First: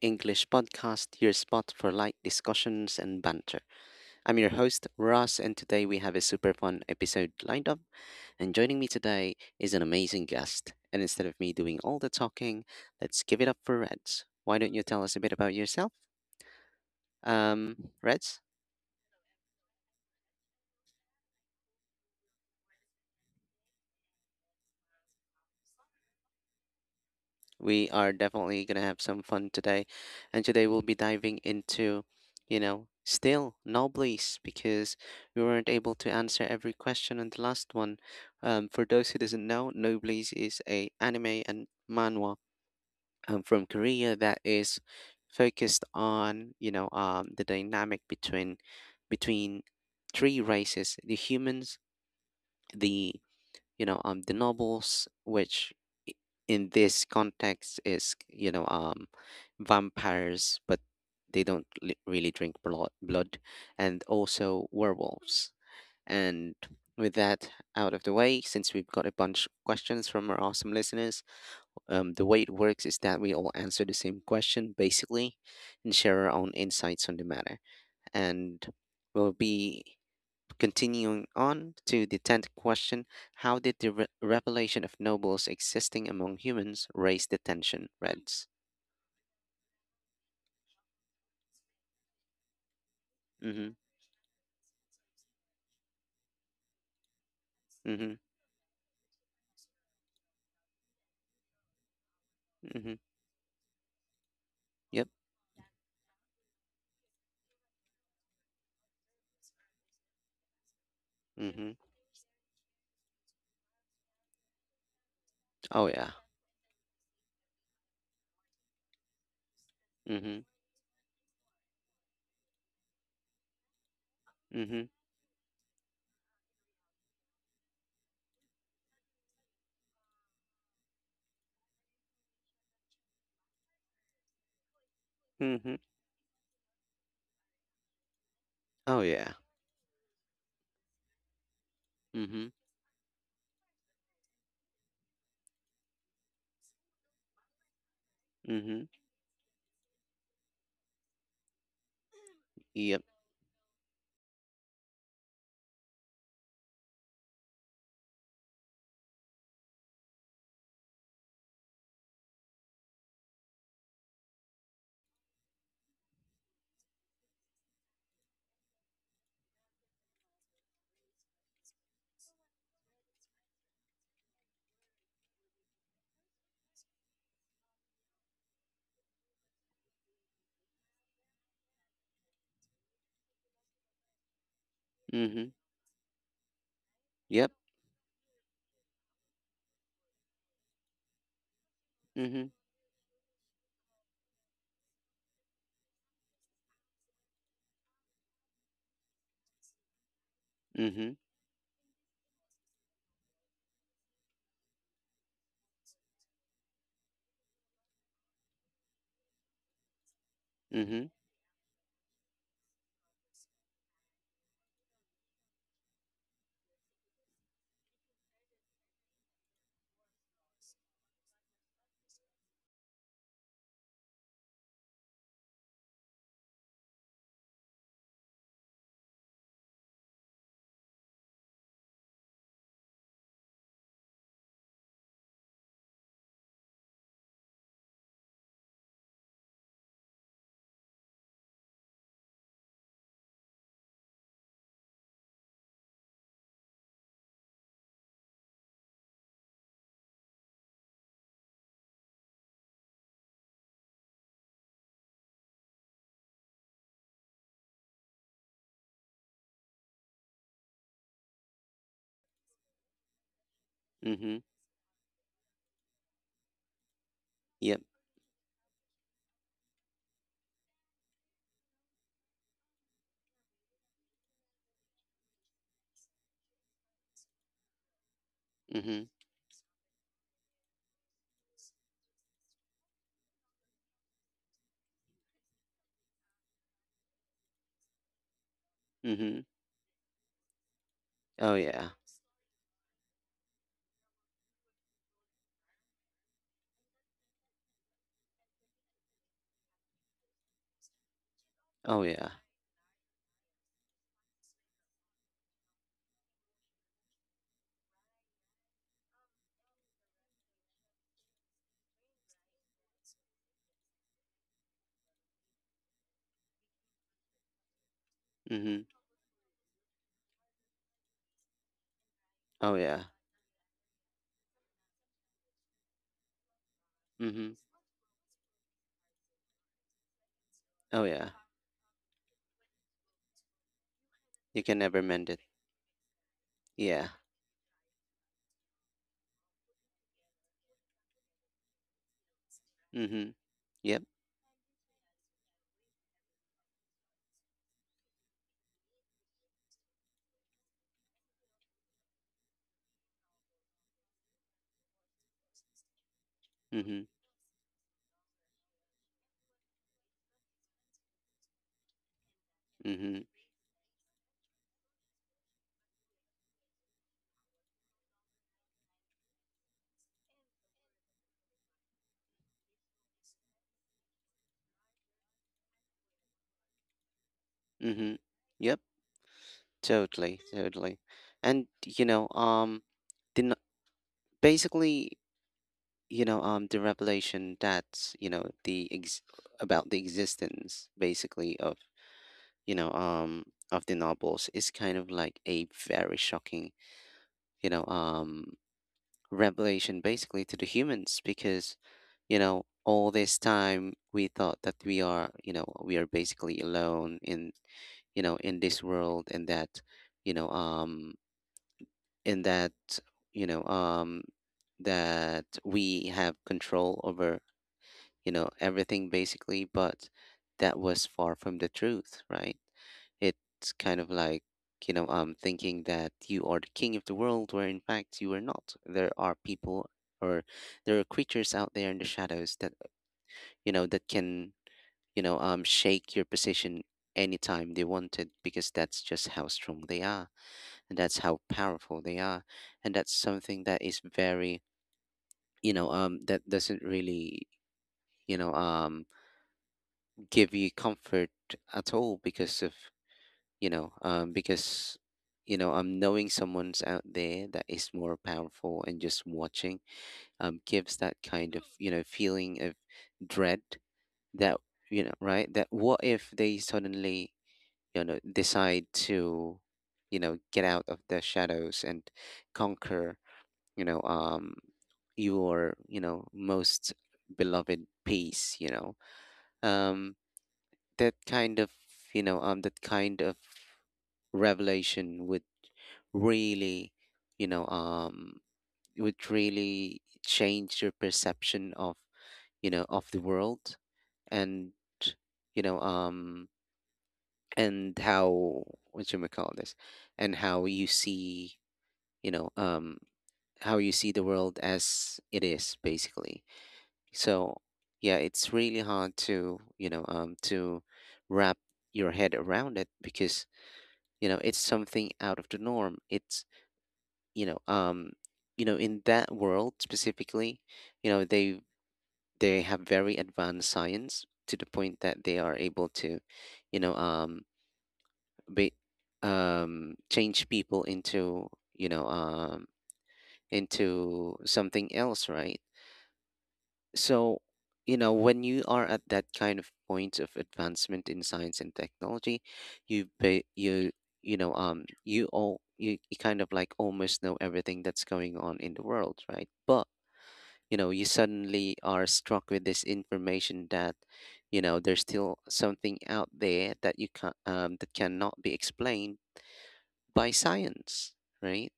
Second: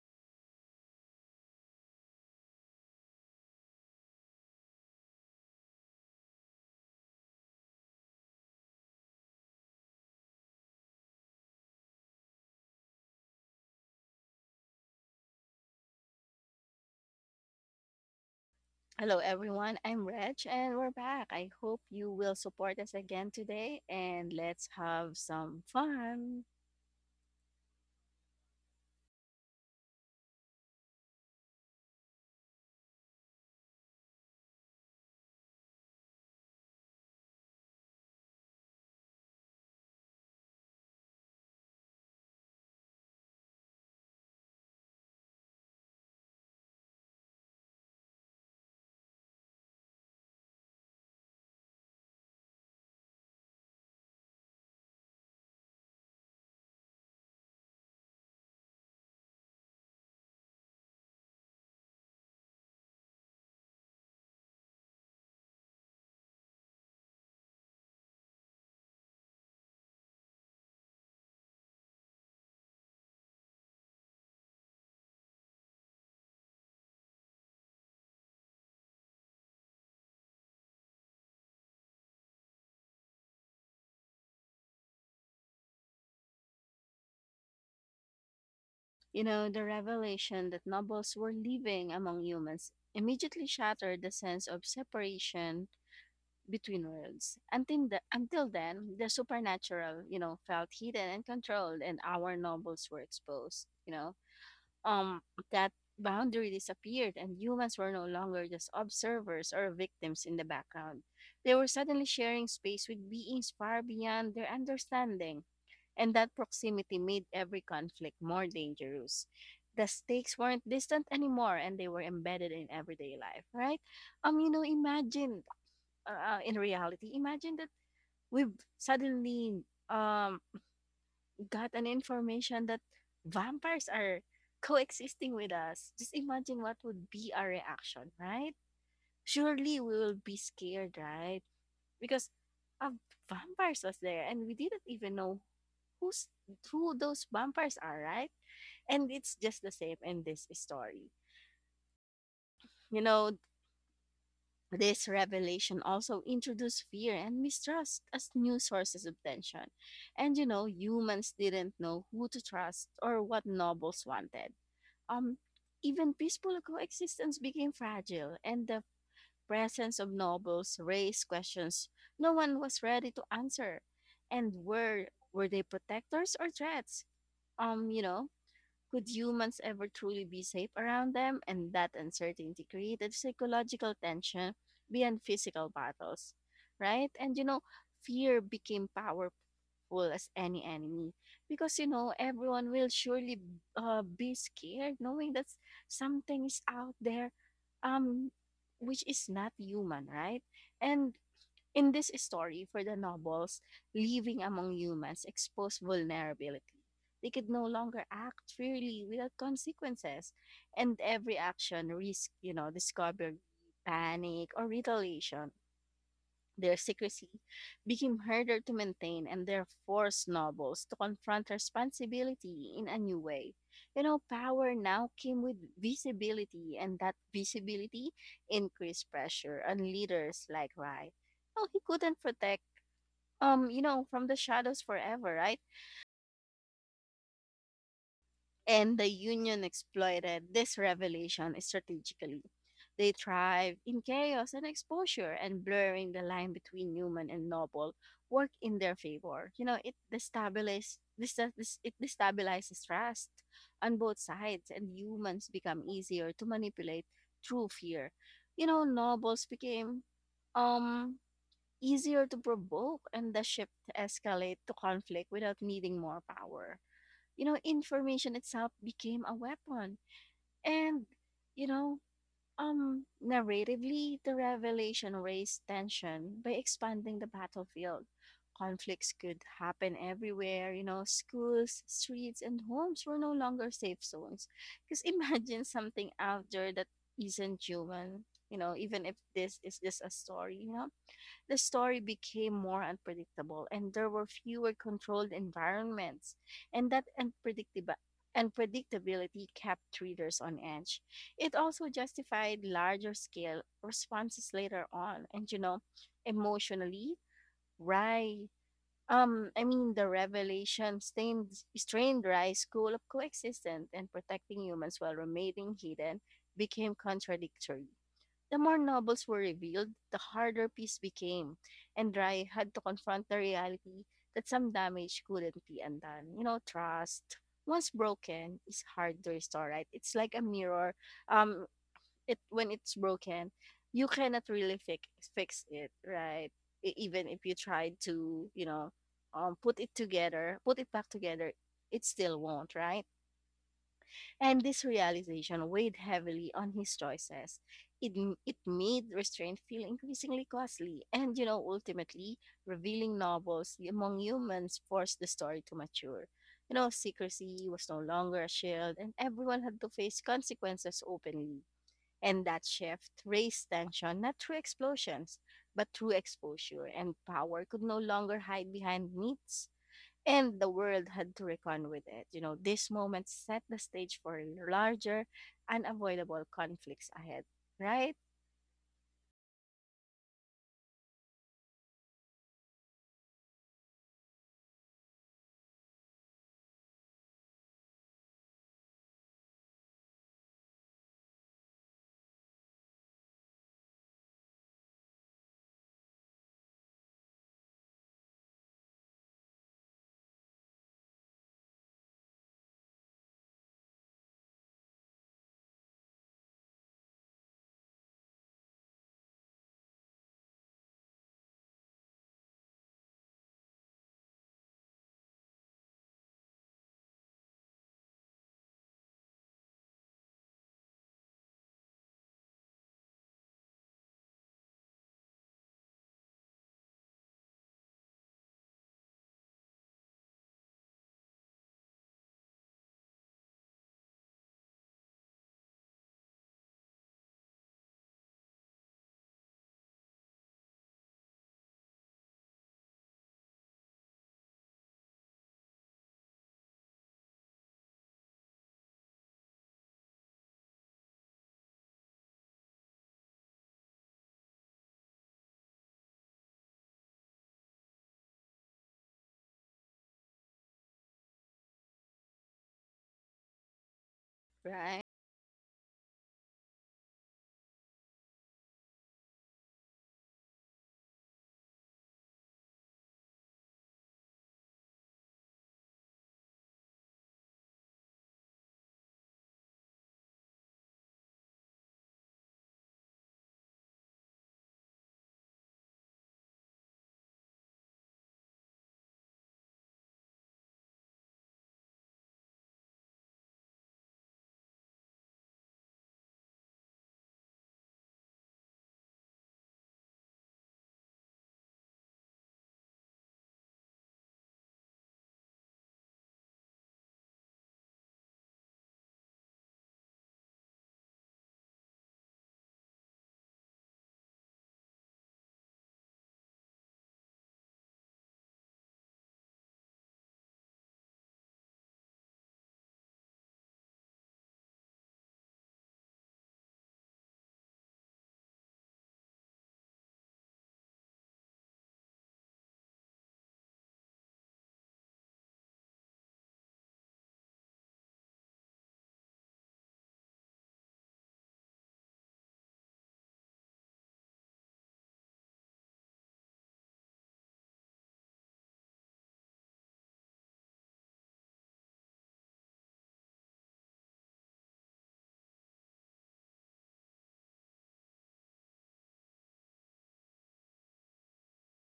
English Podcast, your spot for light discussions and banter. I'm your host, Ross, and today we have a super fun episode lined up. And joining me today is an amazing guest. And instead of me doing all the talking, let's give it up for Reds. Why don't you tell us a bit about yourself? Reds? Hello, everyone. I'm Reg, and we're back. I hope you will support us again today, and let's have some fun. We are definitely going to have some fun today. And today we'll be diving into still Noblis because we weren't able to answer every question on the last one. For those who doesn't know, Noblis is a anime and manhwa from Korea that is focused on the dynamic between three races: the humans, the the nobles, which i- in this context is vampires, but they don't really drink blood, and also werewolves. And with that out of the way, since we've got a bunch of questions from our awesome listeners, the way it works is that we all answer the same question basically, and share our own insights on the matter. And we'll be continuing on to the 10th question. How did the revelation of nobles existing among humans raise the tension, Reds? You know, the revelation that nobles were living among humans immediately Mm shattered the sense of separation between worlds. Until, hmm. Mm the, hmm. until then, the supernatural, you know, felt hidden and controlled, and our Mm nobles hmm. were exposed, you know. Yep. um, that boundary disappeared and humans were no longer just observers or victims in the background. Mm They were hmm. suddenly sharing space with beings far beyond their understanding, Oh, yeah. and that proximity made every conflict more dangerous. The Mm stakes hmm. weren't distant anymore and they were embedded in everyday life, right? You know, Mm hmm. imagine in reality, imagine that we've suddenly um got an information that vampires are coexisting with Mm hmm. us, just imagine what would be our reaction, right? Oh, yeah. Surely we will be scared, right? Because Mm hmm. a vampires was there and we didn't even know who's who those vampires are, right? Mm hmm. And it's just the same in this story. You Yep. know, this revelation also introduced fear and mistrust as new sources of tension. And you know, humans didn't know who to trust or what nobles wanted. um, Even peaceful coexistence became fragile, and the presence of nobles raised questions no one was ready to answer. And were they protectors or threats? You know, could humans ever truly be safe around them? And that uncertainty created psychological tension beyond Mm hmm. physical battles, right? And you Yep. know, fear became powerful as any enemy because you know Mm hmm. everyone will surely be scared knowing that something is out there um which is not human, right? Mm And hmm. in this story, for the nobles, living among humans exposed vulnerability. They could no longer act freely without consequences, Mm and hmm. every action risked, you know, discovery, panic, or retaliation. Their secrecy became harder to maintain and their forced nobles to confront responsibility in a new way. You know, power now came with visibility, and that visibility increased pressure on leaders like Rai. No, he couldn't protect you know, from the shadows forever, right? And the Union exploited this revelation strategically. They thrived in chaos and exposure, and blurring the line between human and noble work in their favor. You know, it destabilizes this, it destabilizes trust on both sides, and humans become easier to manipulate through fear. You know, nobles became um easier to provoke, and the shift Mm hmm. escalate to conflict without needing more power, you know, Yep. information itself became a weapon. And, you know, Narratively, the revelation raised tension by expanding the battlefield. Mm hmm. Conflicts could happen everywhere, you know, schools, streets, and homes were no longer safe zones. Because imagine something out there that isn't human, you know, even if Mm hmm. this is just a story, you know Oh, the yeah. story became more unpredictable and there were fewer controlled environments. And that unpredictability kept readers on edge. It also Oh, yeah. justified larger scale responses later on. And you know, emotionally, Rye the revelation strained Rye's goal of coexistence, and protecting humans while remaining hidden became contradictory. The Mm more hmm. novels were revealed, the harder peace became, and Rai had Oh, to yeah. confront the reality that some damage couldn't be undone. You know, trust, Mm hmm. once broken, is hard to restore, right? It's like a mirror. Oh, yeah. Um, it when it's broken, you cannot You really can never fix mend it. fix it, right? E- Yeah. even if you try to, you know, put it together, put it back together, it still won't, right? Mm hmm. Yep. And this realization weighed heavily on his choices. It made restraint feel increasingly costly, and you know, ultimately, revealing novels among humans forced the story to mature. You Mm know, hmm. secrecy was no longer a shield, and everyone had to face consequences openly. And that Mm shift hmm. raised tension not through explosions, but through exposure, and power could no longer hide behind myths and the world had to reckon with it. You know, this moment set the stage for larger, unavoidable conflicts ahead. Right? Mm-hmm. Yep, totally, totally. And you know, the n- basically, the revelation that's, you know, the ex about the existence basically of, you know, um, of the novels is kind of like a very shocking, you know, um, revelation basically to the humans because, you know, all this time we thought that we are basically alone in this world, and that, you know, in that you know that we have control over, you know, everything basically, but that was far from the truth, right? It's kind of like, thinking that you are the king of the world, where in fact you are not. There are people, or there are creatures out there in the shadows that, you know, that can, shake your position anytime they wanted, because that's just how strong they are, and that's how powerful they are. And that's something that is very, that doesn't really, you know um give you comfort at all because of, because, knowing someone's out there that is more powerful and just watching gives that kind of, you know, feeling of dread, that, you Right? know, right, that what if they suddenly, you know, decide to, you know, get out of their shadows and conquer, you know um your, you know, most beloved piece, you know, um that kind of that kind of revelation would really, you know um would really change your perception of, you know, of the world. And, you know um and how, what you may call this, and how you see, you know um how you see the world as it is, basically. So, yeah, it's really hard to, you know, to wrap your head around it because, you know, it's something out of the norm. It's, you know, um, you know, in that world specifically, you know, they have very advanced science to the point that they are able to, you know, be, change people into, you know, um, into something else, right? So, you know, when you are at that kind of point of advancement in science and technology, you ba- you know you all you, you kind of like almost know everything that's going on in the world, right? But, you know, you suddenly are struck with this information that, you know, there's still something out there that you can that cannot be explained by science, right?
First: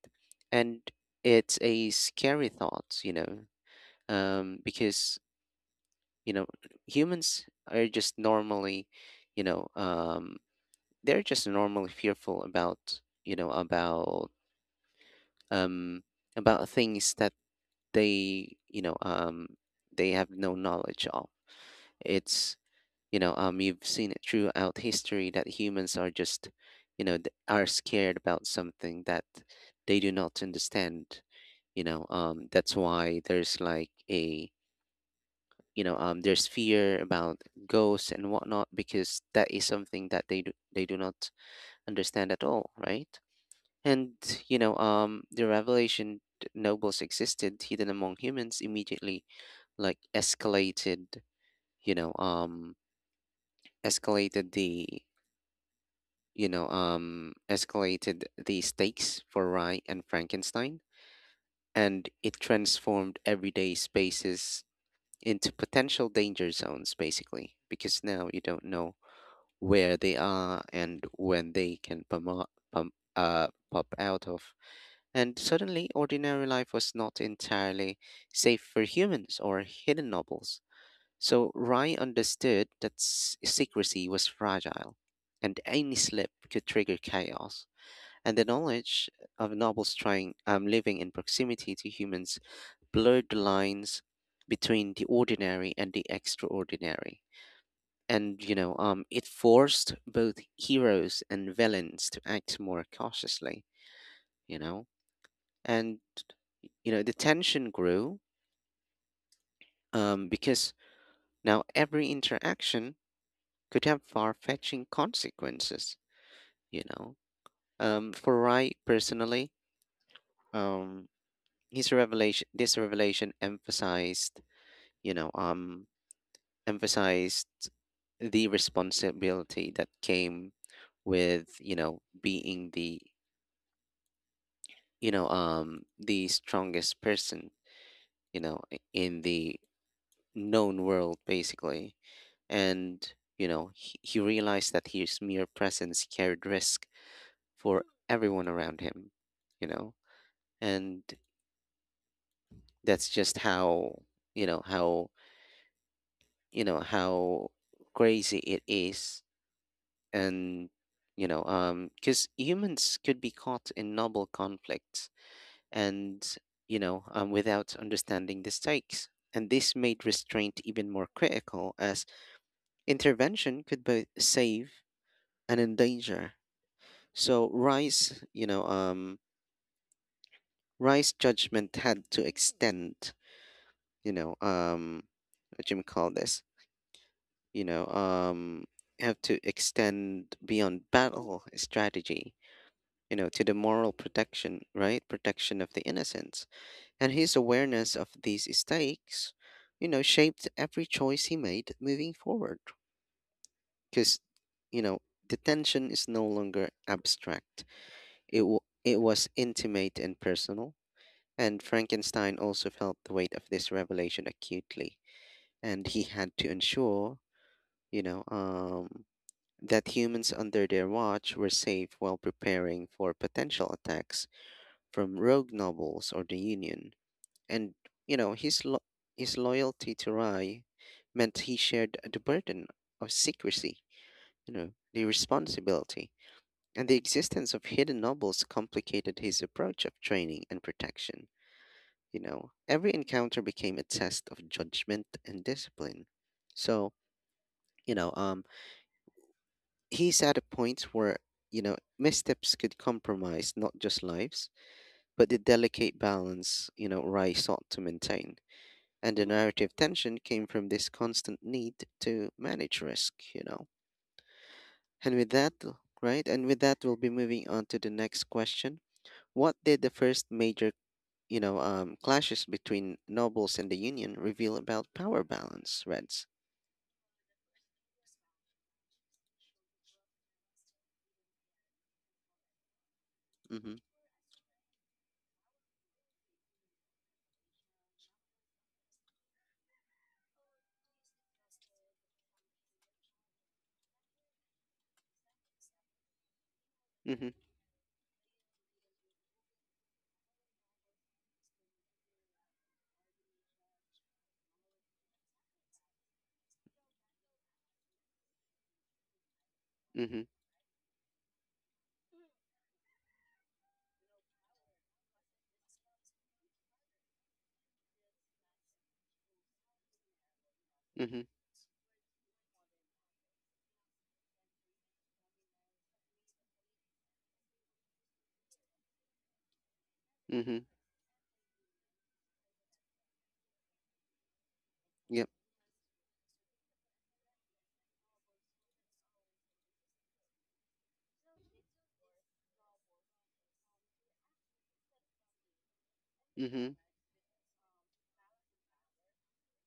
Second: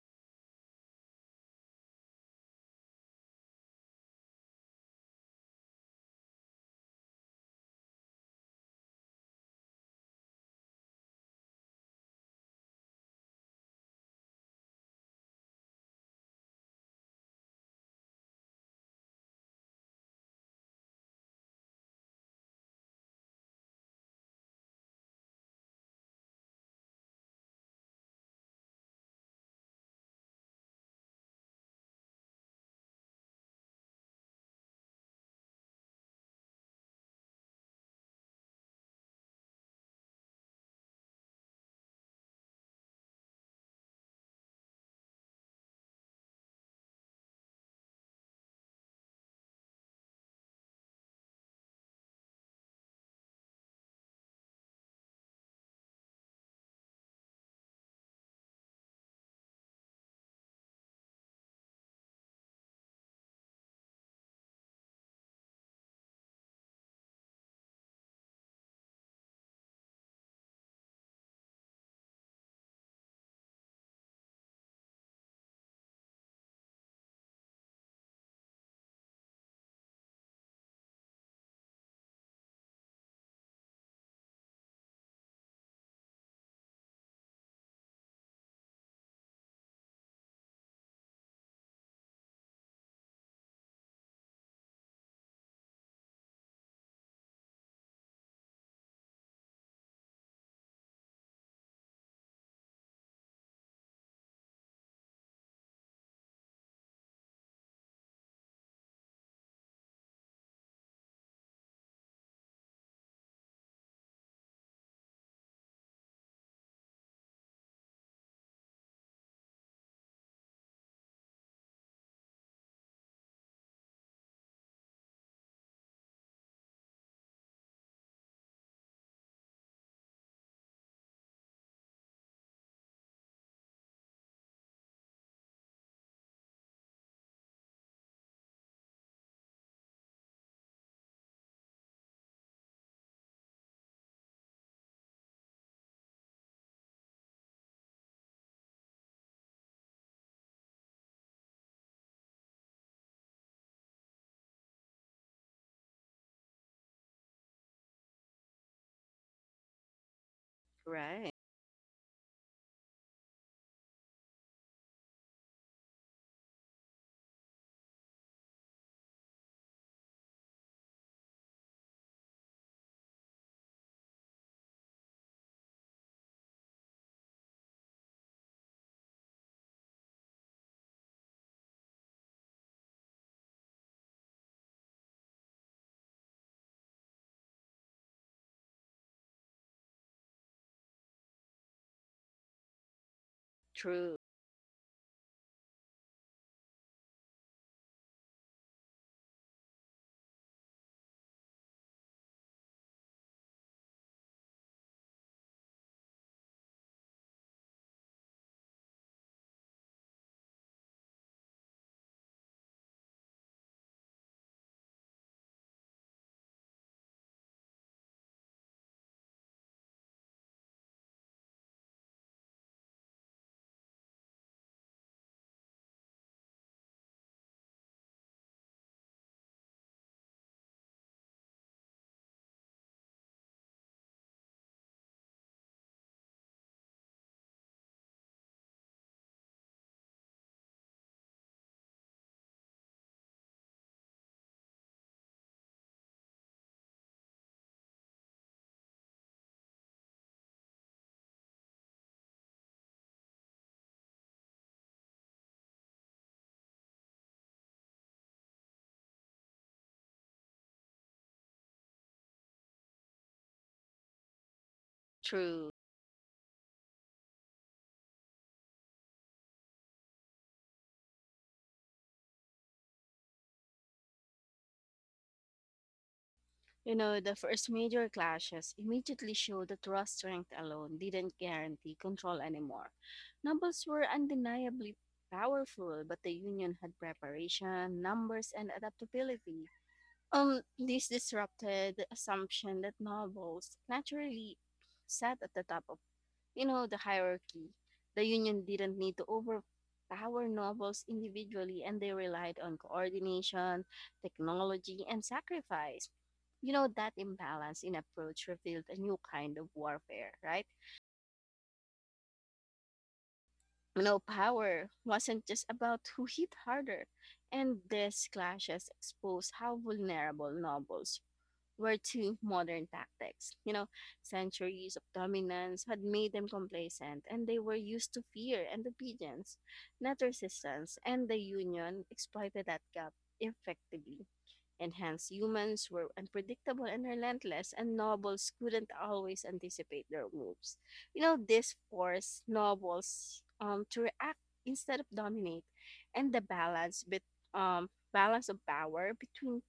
And it's a scary thought, you know, because, you know, humans are just normally, you know um they're just normally fearful about, you know, um about things that they you know um they have no knowledge of. It's, you've seen it throughout history that humans are just, you know, are scared about something that they do not understand, you know. That's why there's like a, there's fear about ghosts and whatnot because that is something that they do not understand at all, right? And, the revelation that nobles existed hidden among humans immediately like escalated, you know um escalated the, escalated the stakes for Rye and Frankenstein, and it transformed everyday spaces into potential danger zones, basically because now you don't know where they are and when they can pop out of. And suddenly, ordinary life was not entirely safe for humans or hidden nobles. So Rai understood that secrecy was fragile, and any slip could trigger chaos. And the knowledge of nobles trying living in proximity to humans blurred the lines between the ordinary and the extraordinary, and, it forced both heroes and villains to act more cautiously, you know. And, you know, the tension grew because now every interaction could have far-fetching consequences, you know. For Rai personally, um his revelation this revelation emphasized, you know um emphasized the responsibility that came with, you know, being the, the strongest person, you know, in the known world, basically. And, you know, he realized that his mere presence carried risk for everyone around him, you know. And that's just how, you know, how you know how crazy it is. And, Right. Because humans could be caught in noble conflicts and, without understanding the stakes. And this made restraint even more critical, as intervention could both save and endanger. So Rice, Rice judgment had to extend, you know um, what you may call this, you know have to extend beyond battle strategy, you know, to the moral True. protection, right, protection of the innocents. And his awareness of these stakes, you know, shaped every choice he made moving forward. Because, you know, detention is no longer abstract. It, it was intimate and personal. And Frankenstein also felt the weight of this revelation acutely. And he had to ensure, you know, that humans under their watch were safe while preparing for potential attacks from rogue nobles or the Union. And, you know his lo- his loyalty to Rai meant he shared the burden of secrecy, you know, the responsibility, and the existence of hidden nobles complicated his approach of training and protection. You know, every encounter became a test of judgment and discipline. So, you know, he's at a point where, you know, missteps could compromise not just lives, but the delicate balance, you know, Rai sought to maintain. And the narrative tension came from this constant need to manage risk, you know. And with that, True. right? And with that, we'll be moving on to the next question. What did the first major, clashes between nobles and the union reveal about power balance, Reds? You know, the first major clashes immediately showed that raw strength alone didn't guarantee control anymore. Mm-hmm. Nobles were undeniably powerful, but the Union had preparation, numbers, and adaptability. This disrupted the assumption that nobles naturally sat at the top of, you know, the Mm-hmm. hierarchy. The Union didn't need to overpower nobles individually, and they relied on coordination, technology, and sacrifice. You know, that imbalance in approach revealed a new kind of Mm-hmm. warfare, right? You know, power wasn't just about who hit harder, and these clashes exposed how vulnerable Mm-hmm. nobles were two modern tactics. You know, centuries of dominance had made them complacent, and they were used to fear and obedience, not Mm-hmm. resistance, and the Union exploited that gap effectively. And Yep. hence, humans were unpredictable and relentless, and nobles couldn't always anticipate their moves. You know, this forced nobles to react instead of dominate, and the Mm-hmm. balance, bet- um, balance of power between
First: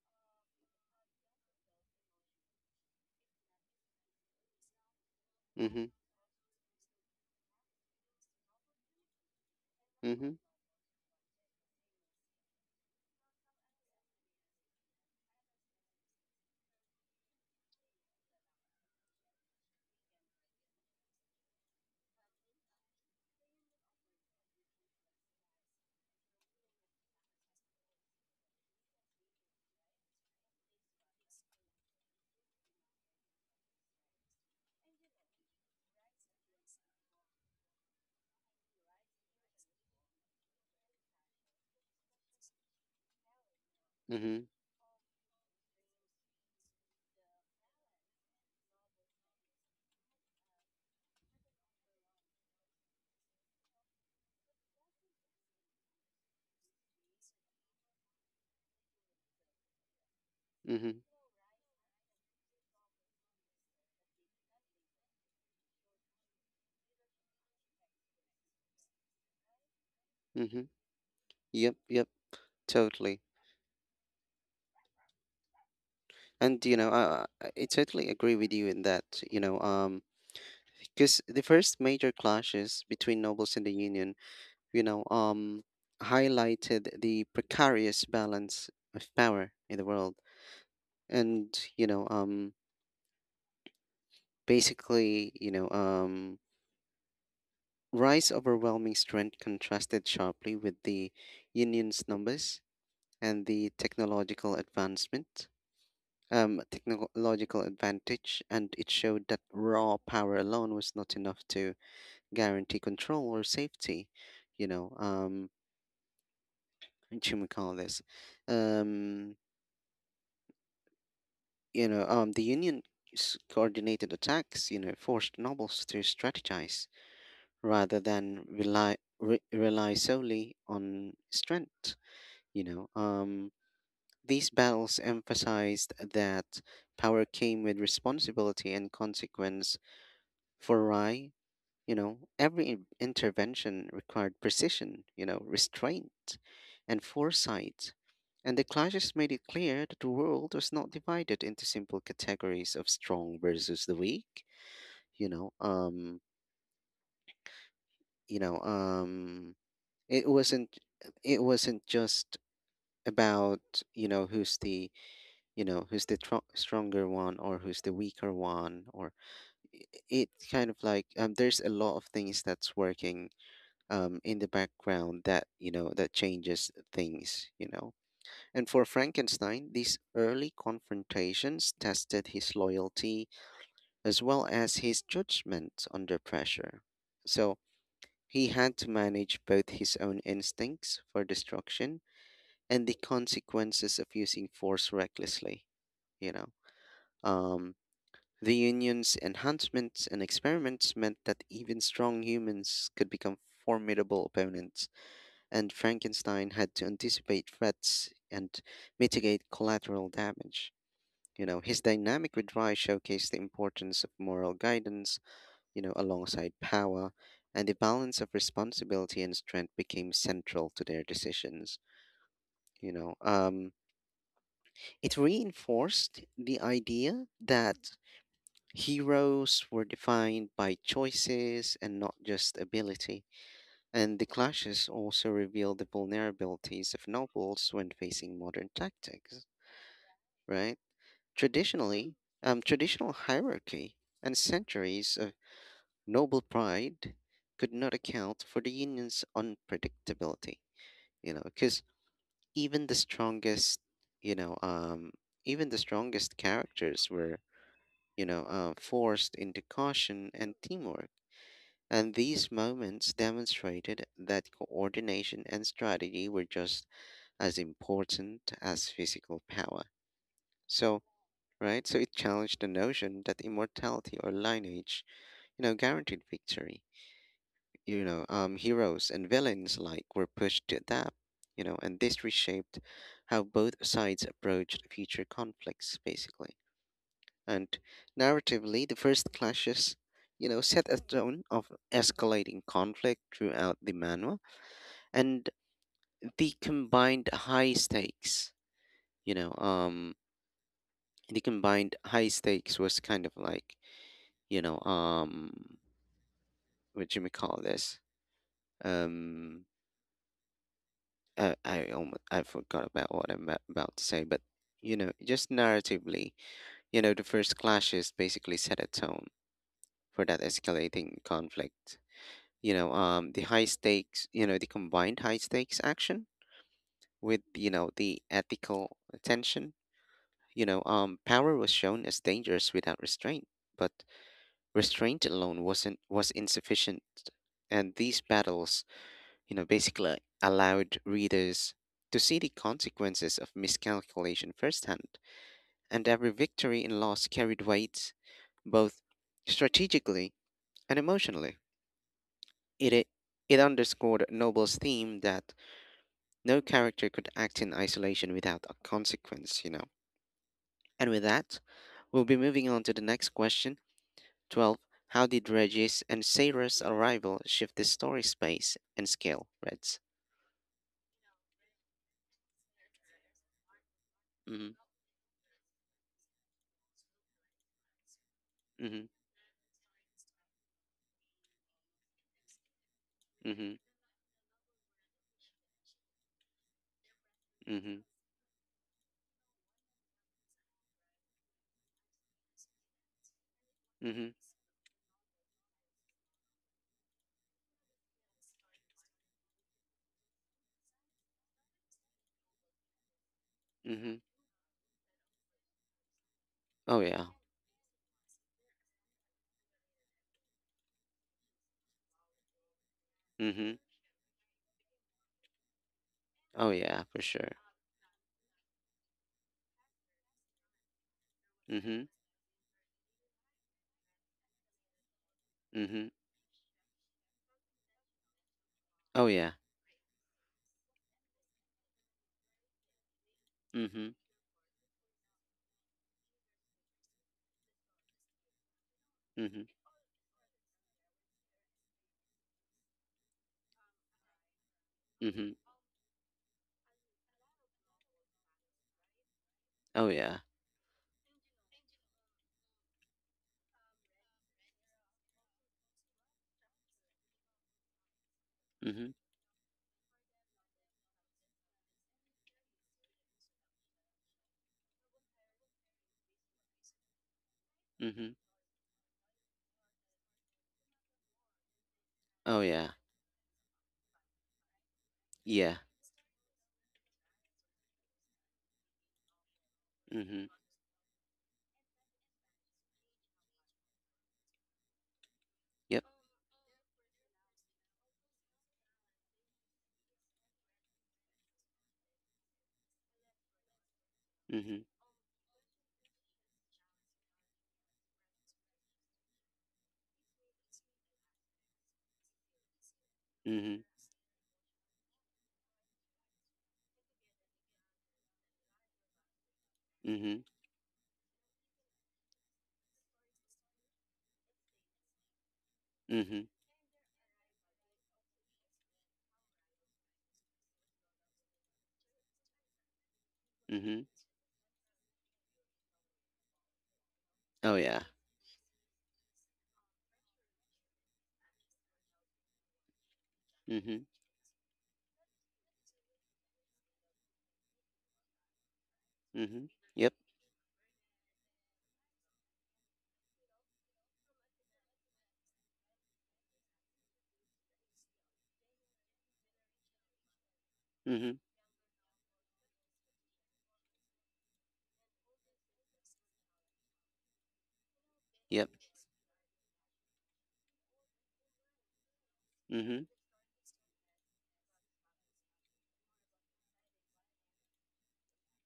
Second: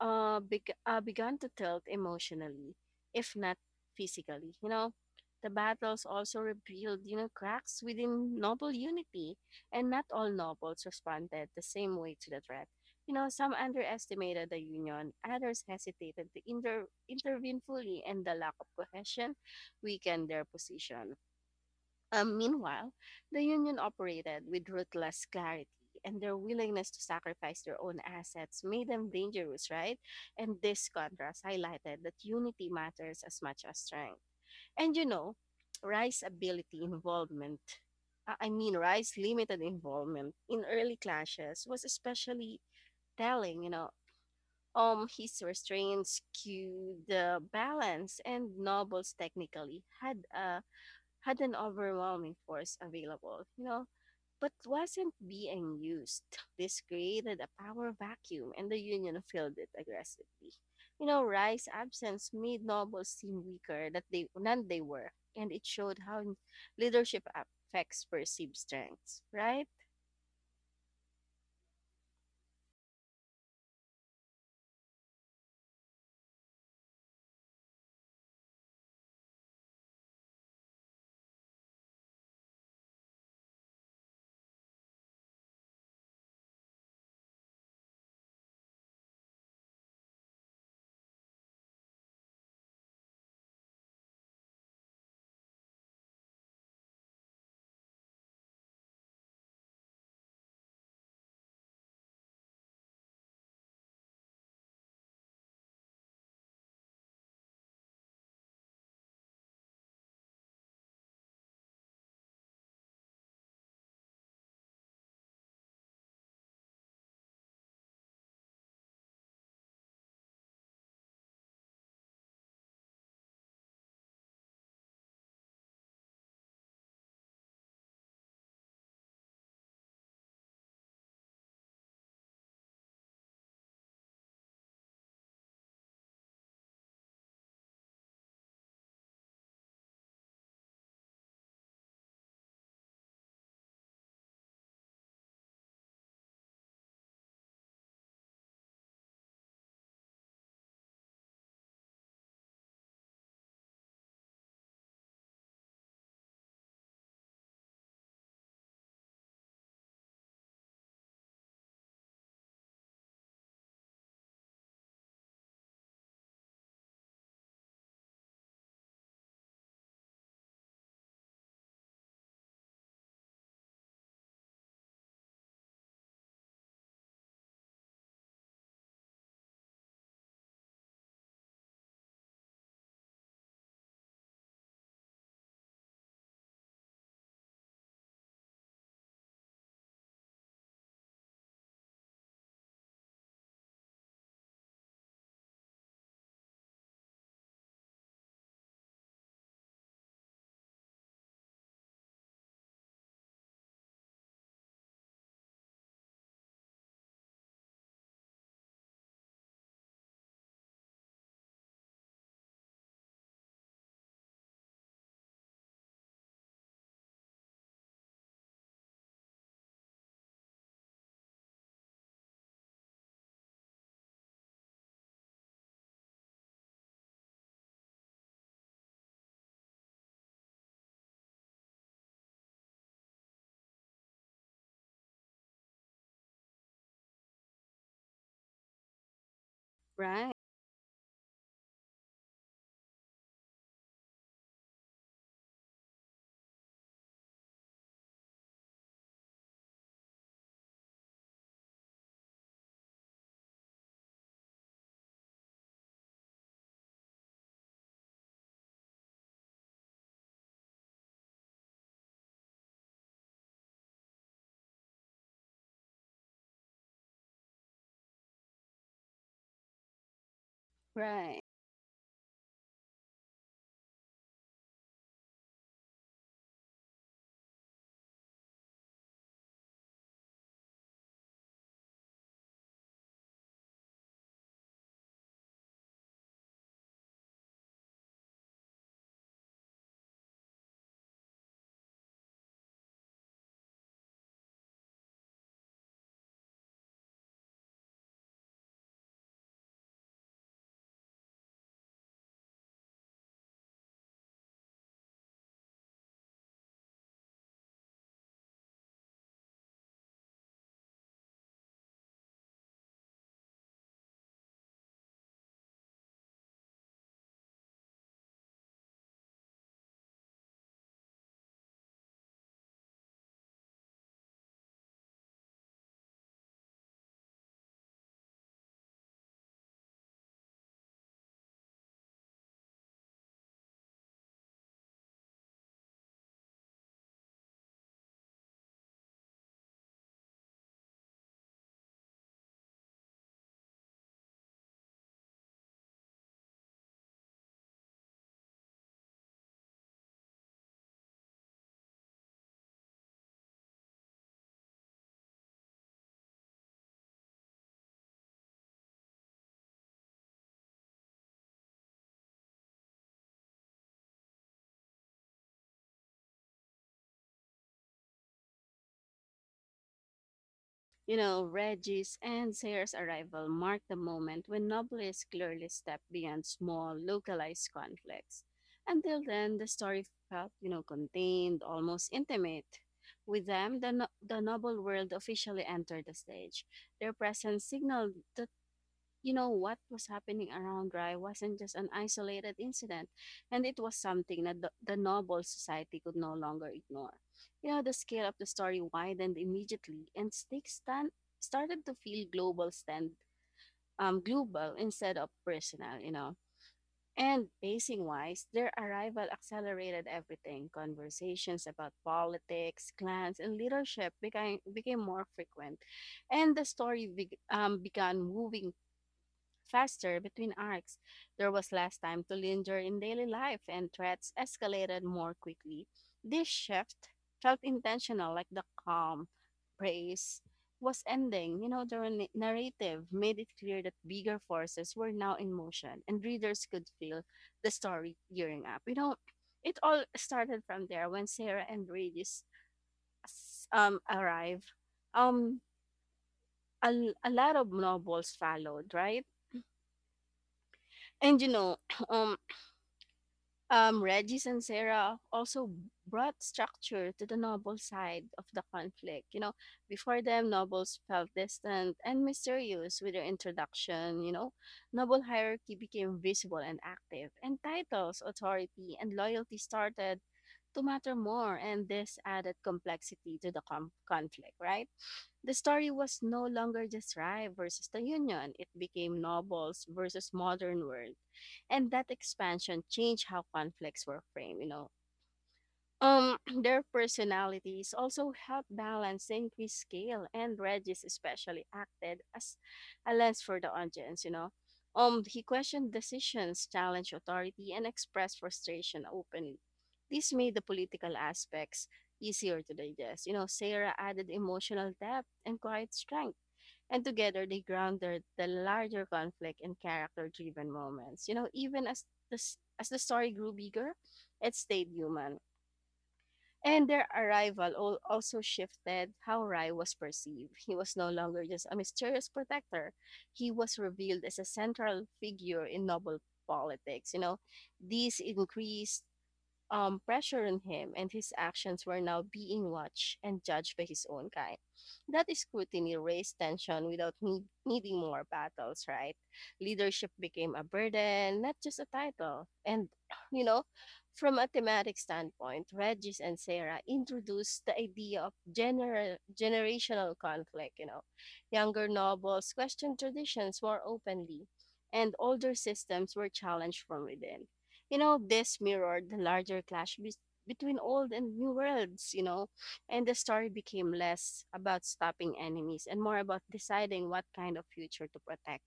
began to tilt emotionally, if not physically. You know, the Mm-hmm. battles also revealed, you know, cracks within noble unity, and not all Mm-hmm. nobles responded the same way to the threat. You know, some underestimated the Union, others hesitated to intervene fully, and the lack of cohesion weakened their position. Meanwhile, the Union operated with ruthless clarity, and their willingness to sacrifice their own assets made them dangerous, right? And this contrast highlighted that unity matters as much as strength. And you know, Rice's ability involvement, I mean, Rice's limited involvement in early clashes was especially telling, you know. Mm-hmm. His restraints, cue the balance, and nobles technically had an overwhelming force available, you know, but wasn't being used. This created a power vacuum, and the Union filled it aggressively. Mm-hmm. You know, Rye's absence made nobles seem weaker than they were, and it showed how leadership affects perceived strengths, right? Mm-hmm. Yep. Yep. Totally. And you know, I totally agree with you in that. You know, because the first major clashes between nobles and the Union, you know, um, highlighted the precarious balance of power in the world, and, basically, you know, um, Rice's overwhelming strength contrasted sharply with the Union's numbers and the technological advancement, technological advantage, and it showed that raw power alone was not enough to guarantee control or safety. You know, should we call this? Um, the Union coordinated attacks, you know, forced nobles to strategize rather than rely solely on strength. You know, these battles emphasized that power came with responsibility and consequence for Rai. You know, every intervention required precision, you know, restraint and foresight. And the clashes made it clear that the world was not divided into simple categories of strong versus the weak. You know, um, you know, um, it wasn't, it wasn't just about who's the who's the stronger one or who's the weaker one i- it kind of like There's a lot of things that's working in the background that that changes things. And for Frankenstein, these early confrontations tested his loyalty as well as his judgment under pressure. So he had to manage both his own instincts for destruction and the consequences of using force recklessly you know um, the union's enhancements and experiments meant that even strong humans could become formidable opponents, and Frankenstein had to anticipate threats and mitigate collateral damage. You know, his dynamic retry showcased the importance of moral guidance, alongside power, and the balance of responsibility and strength became central to their decisions. You know, um, it reinforced the idea that heroes were defined by choices and not just ability. And the clashes also reveal the vulnerabilities of nobles when facing modern tactics, Right, right? Traditionally, Traditional hierarchy and centuries of noble pride could not account for the union's unpredictability, because even the strongest, you know, um, even the strongest characters were, forced into caution and teamwork. And these moments demonstrated that coordination and strategy were just as important as physical power. So, right. right? So it challenged the notion that immortality or lineage, guaranteed victory. Heroes and villains alike were pushed to adapt, and this reshaped how both sides approached future conflicts, basically. And narratively, the first clashes, set a tone of escalating conflict throughout the manual, and the combined high stakes, you know, um, the combined high stakes was kind of like you know what do you call this um I almost I forgot about what I'm about to say. But just narratively, the first clashes basically set a tone for that escalating conflict. The high stakes, the combined high stakes action with the ethical tension. Power was shown as dangerous without restraint but. Restraint alone wasn't was insufficient, and these battles, basically, allowed readers to see the consequences of miscalculation firsthand. And every victory and loss carried weight, both strategically and emotionally. It it it underscored noble's theme that no character could act in isolation without a consequence. And with that, we'll be moving on to the next question. 12. How did Reggie's and Sarah's arrival shift the story space and scale, Reds? You know, Reggie's and Sayre's arrival marked the moment when Mm-hmm, nobles clearly stepped beyond small, localized conflicts. mm-hmm, Until then, the story felt, you know, contained, almost intimate. With mm-hmm, them, the, no- the noble world officially entered the stage. Their presence mm-hmm, signaled the, you know, what was happening around Rai wasn't just an isolated incident, and it was mm-hmm, something that the noble society could no longer ignore. You know, the scale of the story widened immediately, and started to feel mm-hmm. Global instead of personal, you know. Oh, yeah. And pacing wise, their arrival accelerated everything. Conversations about politics, clans, and Mm-hmm. leadership became more frequent and the Oh, yeah, story for beg sure. um, began moving faster between arcs. There was less Mm-hmm, time to linger in daily life, and threats escalated more quickly. mm-hmm. This shift felt intentional, like the Oh, calm yeah. praise was ending. You know, the narrative made it clear that Mm-hmm, bigger forces were now in motion, and readers could feel the story gearing up. You know, mm-hmm, it all started from there when Sarah and Regis arrive. mm-hmm. Um, a, a lot of novels followed, right? Oh, yeah. And you know, um, Regis and Sarah also brought structure to the noble side of the Mm-hmm, conflict. You know, before them, nobles felt distant and mysterious with their introduction. You know, noble hierarchy became visible and active, and titles, mm-hmm. authority, and loyalty started to matter more, and this added Oh, yeah. complexity to the conflict, right? The Yeah. story was no longer the tribe versus the union. It became nobles versus Mm-hmm. modern world. And that expansion changed how conflicts were framed, you know. Yep. Um, their personalities also help balance the increased scale, and Regis especially acted as a lens for the audience, you know. Mm-hmm, He questioned decisions, challenged authority, and expressed frustration openly. This made the political aspects easier to digest. You know, mm-hmm, Sarah added emotional depth and quiet strength, and together they grounded the larger conflict in mm-hmm, character-driven moments. You know, even as as the story grew bigger, it stayed human mm-hmm, and their arrival also shifted how Rai was perceived. He was no longer just a mysterious protector, he was mm-hmm. revealed as a central figure in noble politics. You know, Oh, yeah. these increased pressure on him, and his actions were now being watched and judged by Mm-hmm, his own kind. That scrutiny raised tension without needing more battles, right? mm-hmm. Leadership Yep. became a burden, not just a title. And, you know, from a thematic standpoint, Regis and Sarah introduced the idea of generational conflict, you know. Mm-hmm. Younger nobles questioned traditions more openly, and older systems were challenged from within. You know, this Yep. mirrored the larger clash between old and new worlds, you know, Mm-hmm. and the story became less about stopping enemies and more about deciding what kind of future to protect.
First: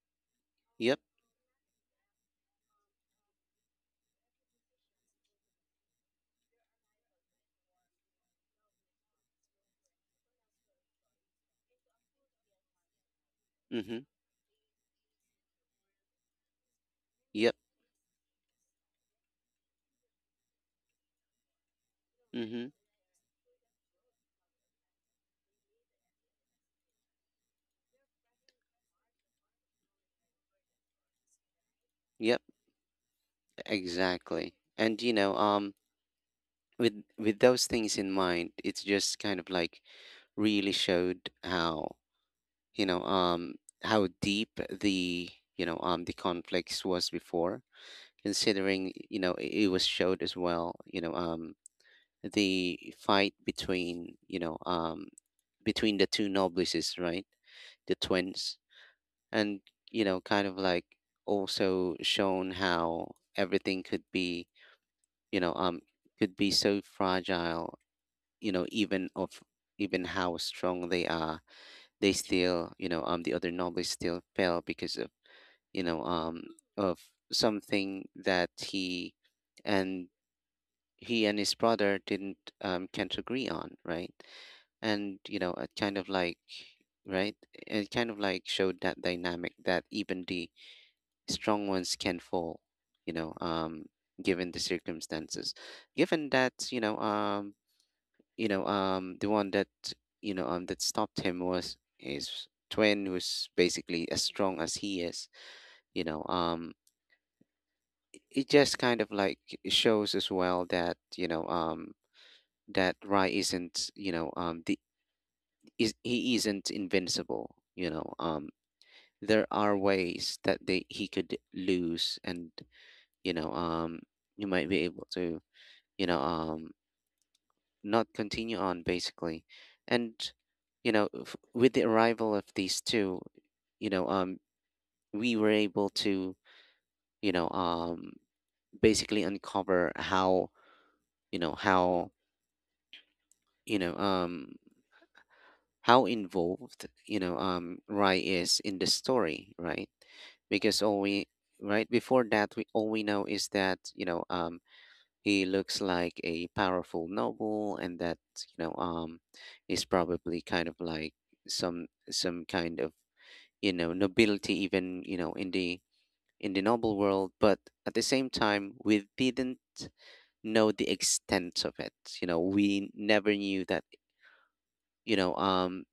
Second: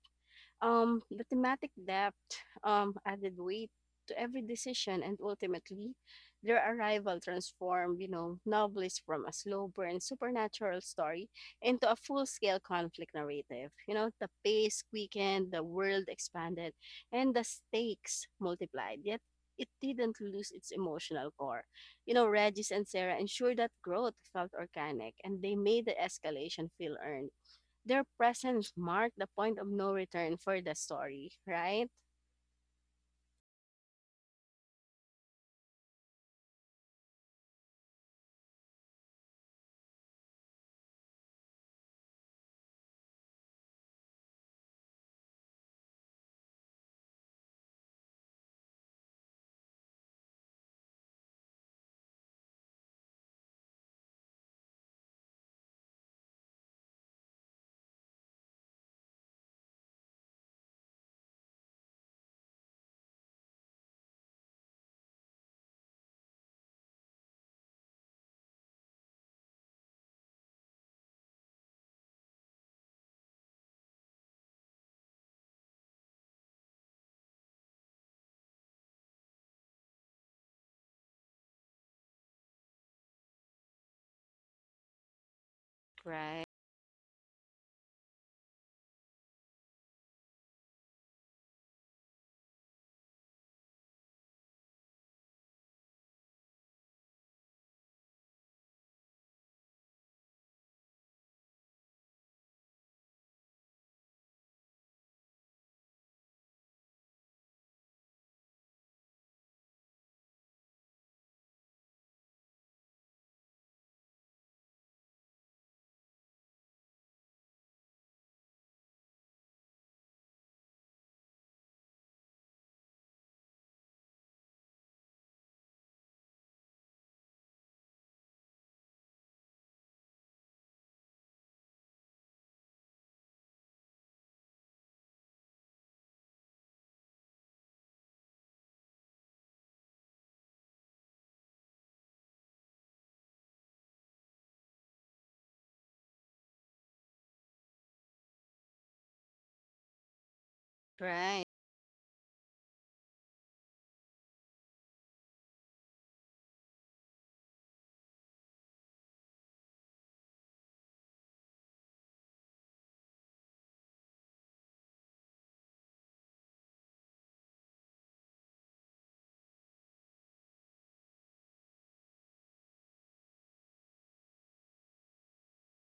Yep. The thematic depth added weight to every decision, and ultimately, their arrival transformed, you know, novelists from a slow burn supernatural story into a full scale conflict narrative. You Mm-hmm. know, the pace quickened, the world expanded, and the Yep. stakes multiplied. Yet, it didn't lose its emotional core. You know, Mm-hmm. Regis and Sarah ensured that growth felt organic and they made the escalation feel earned their presence marked the point of no return for the story, right? Yep. Exactly. And with with those things in mind, it's just kind of like really showed how, you know, um, how deep the, the conflicts was before, considering, it was showed as well, the fight between, between the two noblices, right? The twins. And kind of like also shown how everything could be you know um could be so fragile, even of even how strong they are, they still, the other nobles still fell because of you know um of something that and he and his brother didn't can't agree on, right? And it kind of like, Right. right, it kind of like showed that dynamic, that even the strong ones can fall, you know um given the circumstances, given that the one that that stopped him was his twin, who's basically as strong as he is. You know, um, it just kind of like shows as well that that Rai isn't you know the is he isn't invincible. There are ways that they he could lose, and you know um you might be able to you know um not continue on, basically. And with the arrival of these two, you know um we were able to you know um basically uncover how you know how you know um how involved, Rai is in the story, right? Because all we Right. right before that, we all we know is that he looks like a powerful noble, and that you know um is probably kind of like some kind of nobility, even in the noble world. But at the same time, we didn't know the extent of it. You know, we never knew that you know um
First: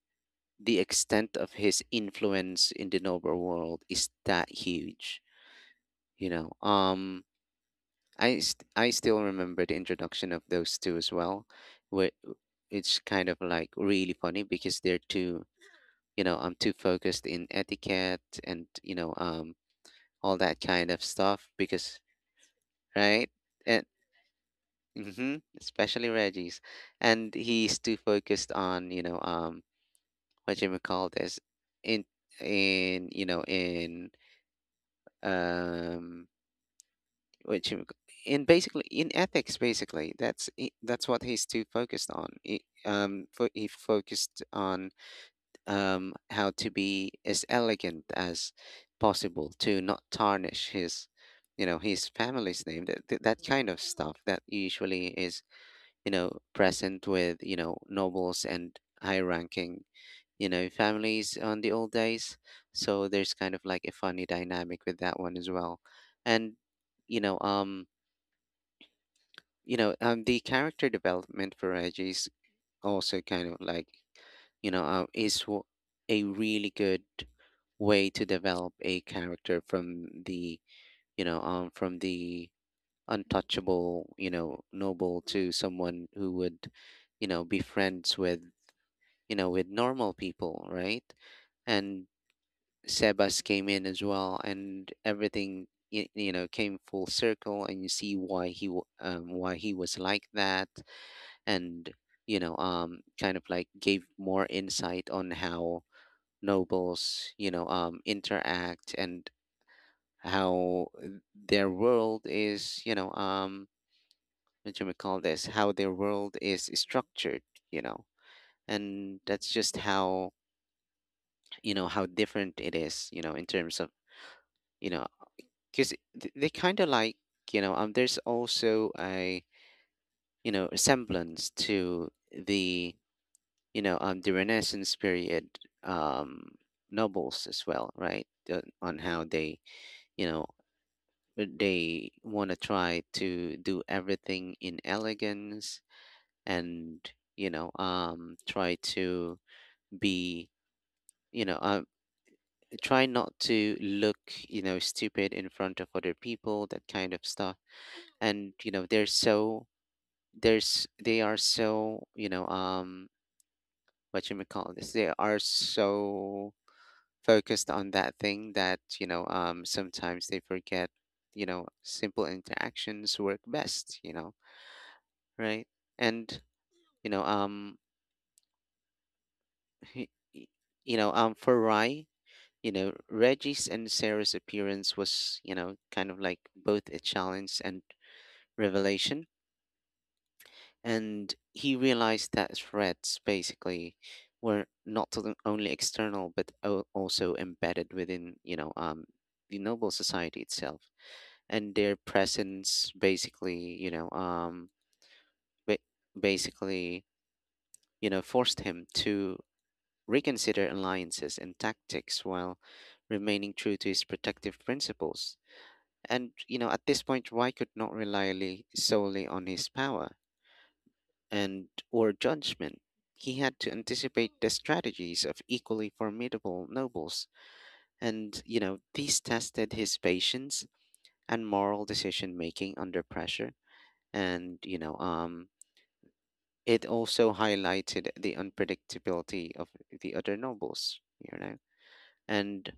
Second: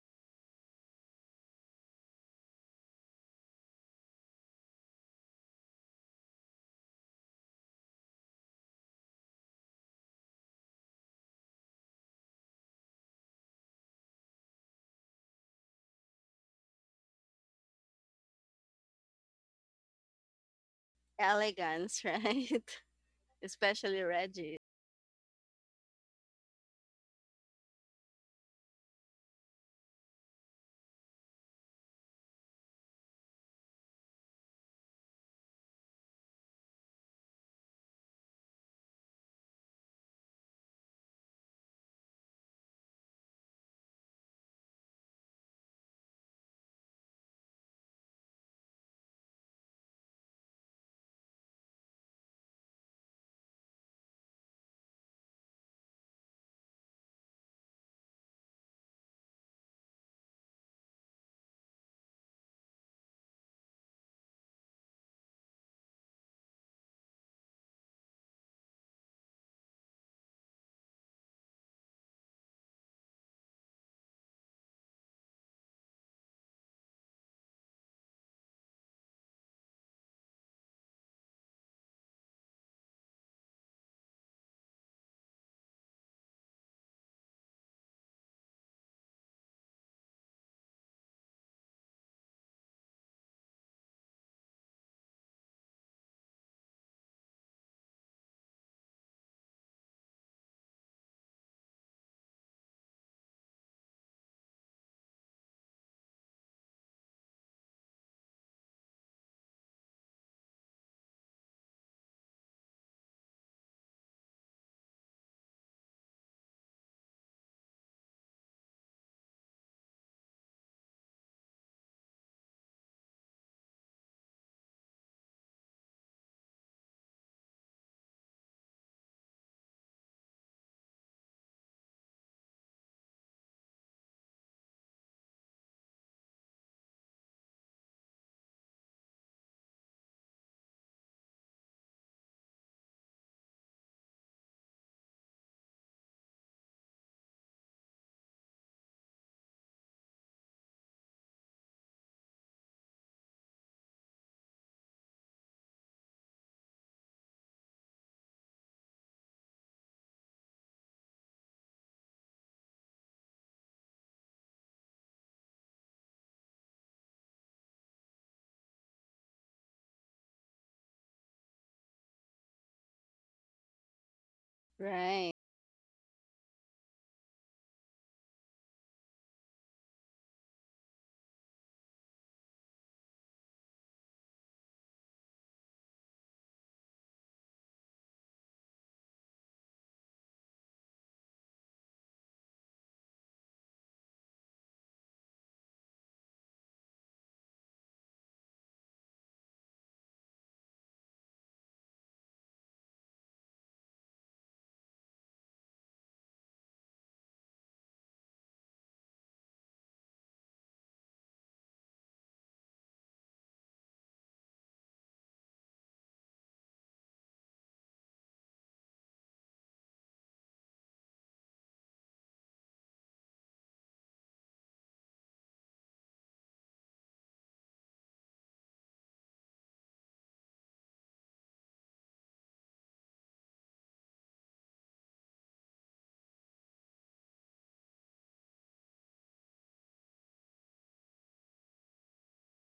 the extent of his influence in the noble world is that huge. You know, um I still remember the introduction of those two as well, where it's kind of like really funny because they're too I'm too focused in etiquette and all that kind of stuff, because Elegance, right? right. And Especially Reggie, especially Reggie's, and he's too focused on what you may call this, in in you know in um which you- in basically in ethics, basically. That's what he's too focused on. He focused on how to be as elegant as possible to not tarnish his his family's name, that kind of stuff that usually is present with nobles and high ranking families on the old days. So there's kind of like a funny dynamic with that one as well. And you know um the character development for Edge is also kind of like, you know, uh, is w- a really good way to develop a character from the, from the untouchable, noble to someone who would, be friends with, with normal people, right? And Sebas came in as well, and everything you know, came full circle, and you see why why he was like that. And kind of like gave more insight on how nobles interact, and how their world is, you know what do we call this how their world is structured you know and that's just how how different it is, in terms of you know because they kind of like, there's also a semblance to the the Renaissance period um, nobles as well, right? On how they, you know, they want to try to do everything in elegance and, try to be, you know, um, try not to look, stupid in front of other people, that kind of stuff. And, you know, they are so, you know, what you may call this, they are so focused on that thing that sometimes they forget you know simple interactions work best. right? Right? And you know um for Rye, Reggie's and Sarah's appearance was, kind of like both a challenge and revelation. And he realized that threats, basically, were not to- only external but also embedded within, the noble society itself. And their presence, basically, ba- basically, forced him to reconsider alliances and tactics while remaining true to his protective principles. And at this point, Rai could not rely solely on his power and or judgment. He had to anticipate the strategies of equally formidable nobles. And these tested his patience and moral decision making under pressure. And it also highlighted the unpredictability of the other nobles, you know. And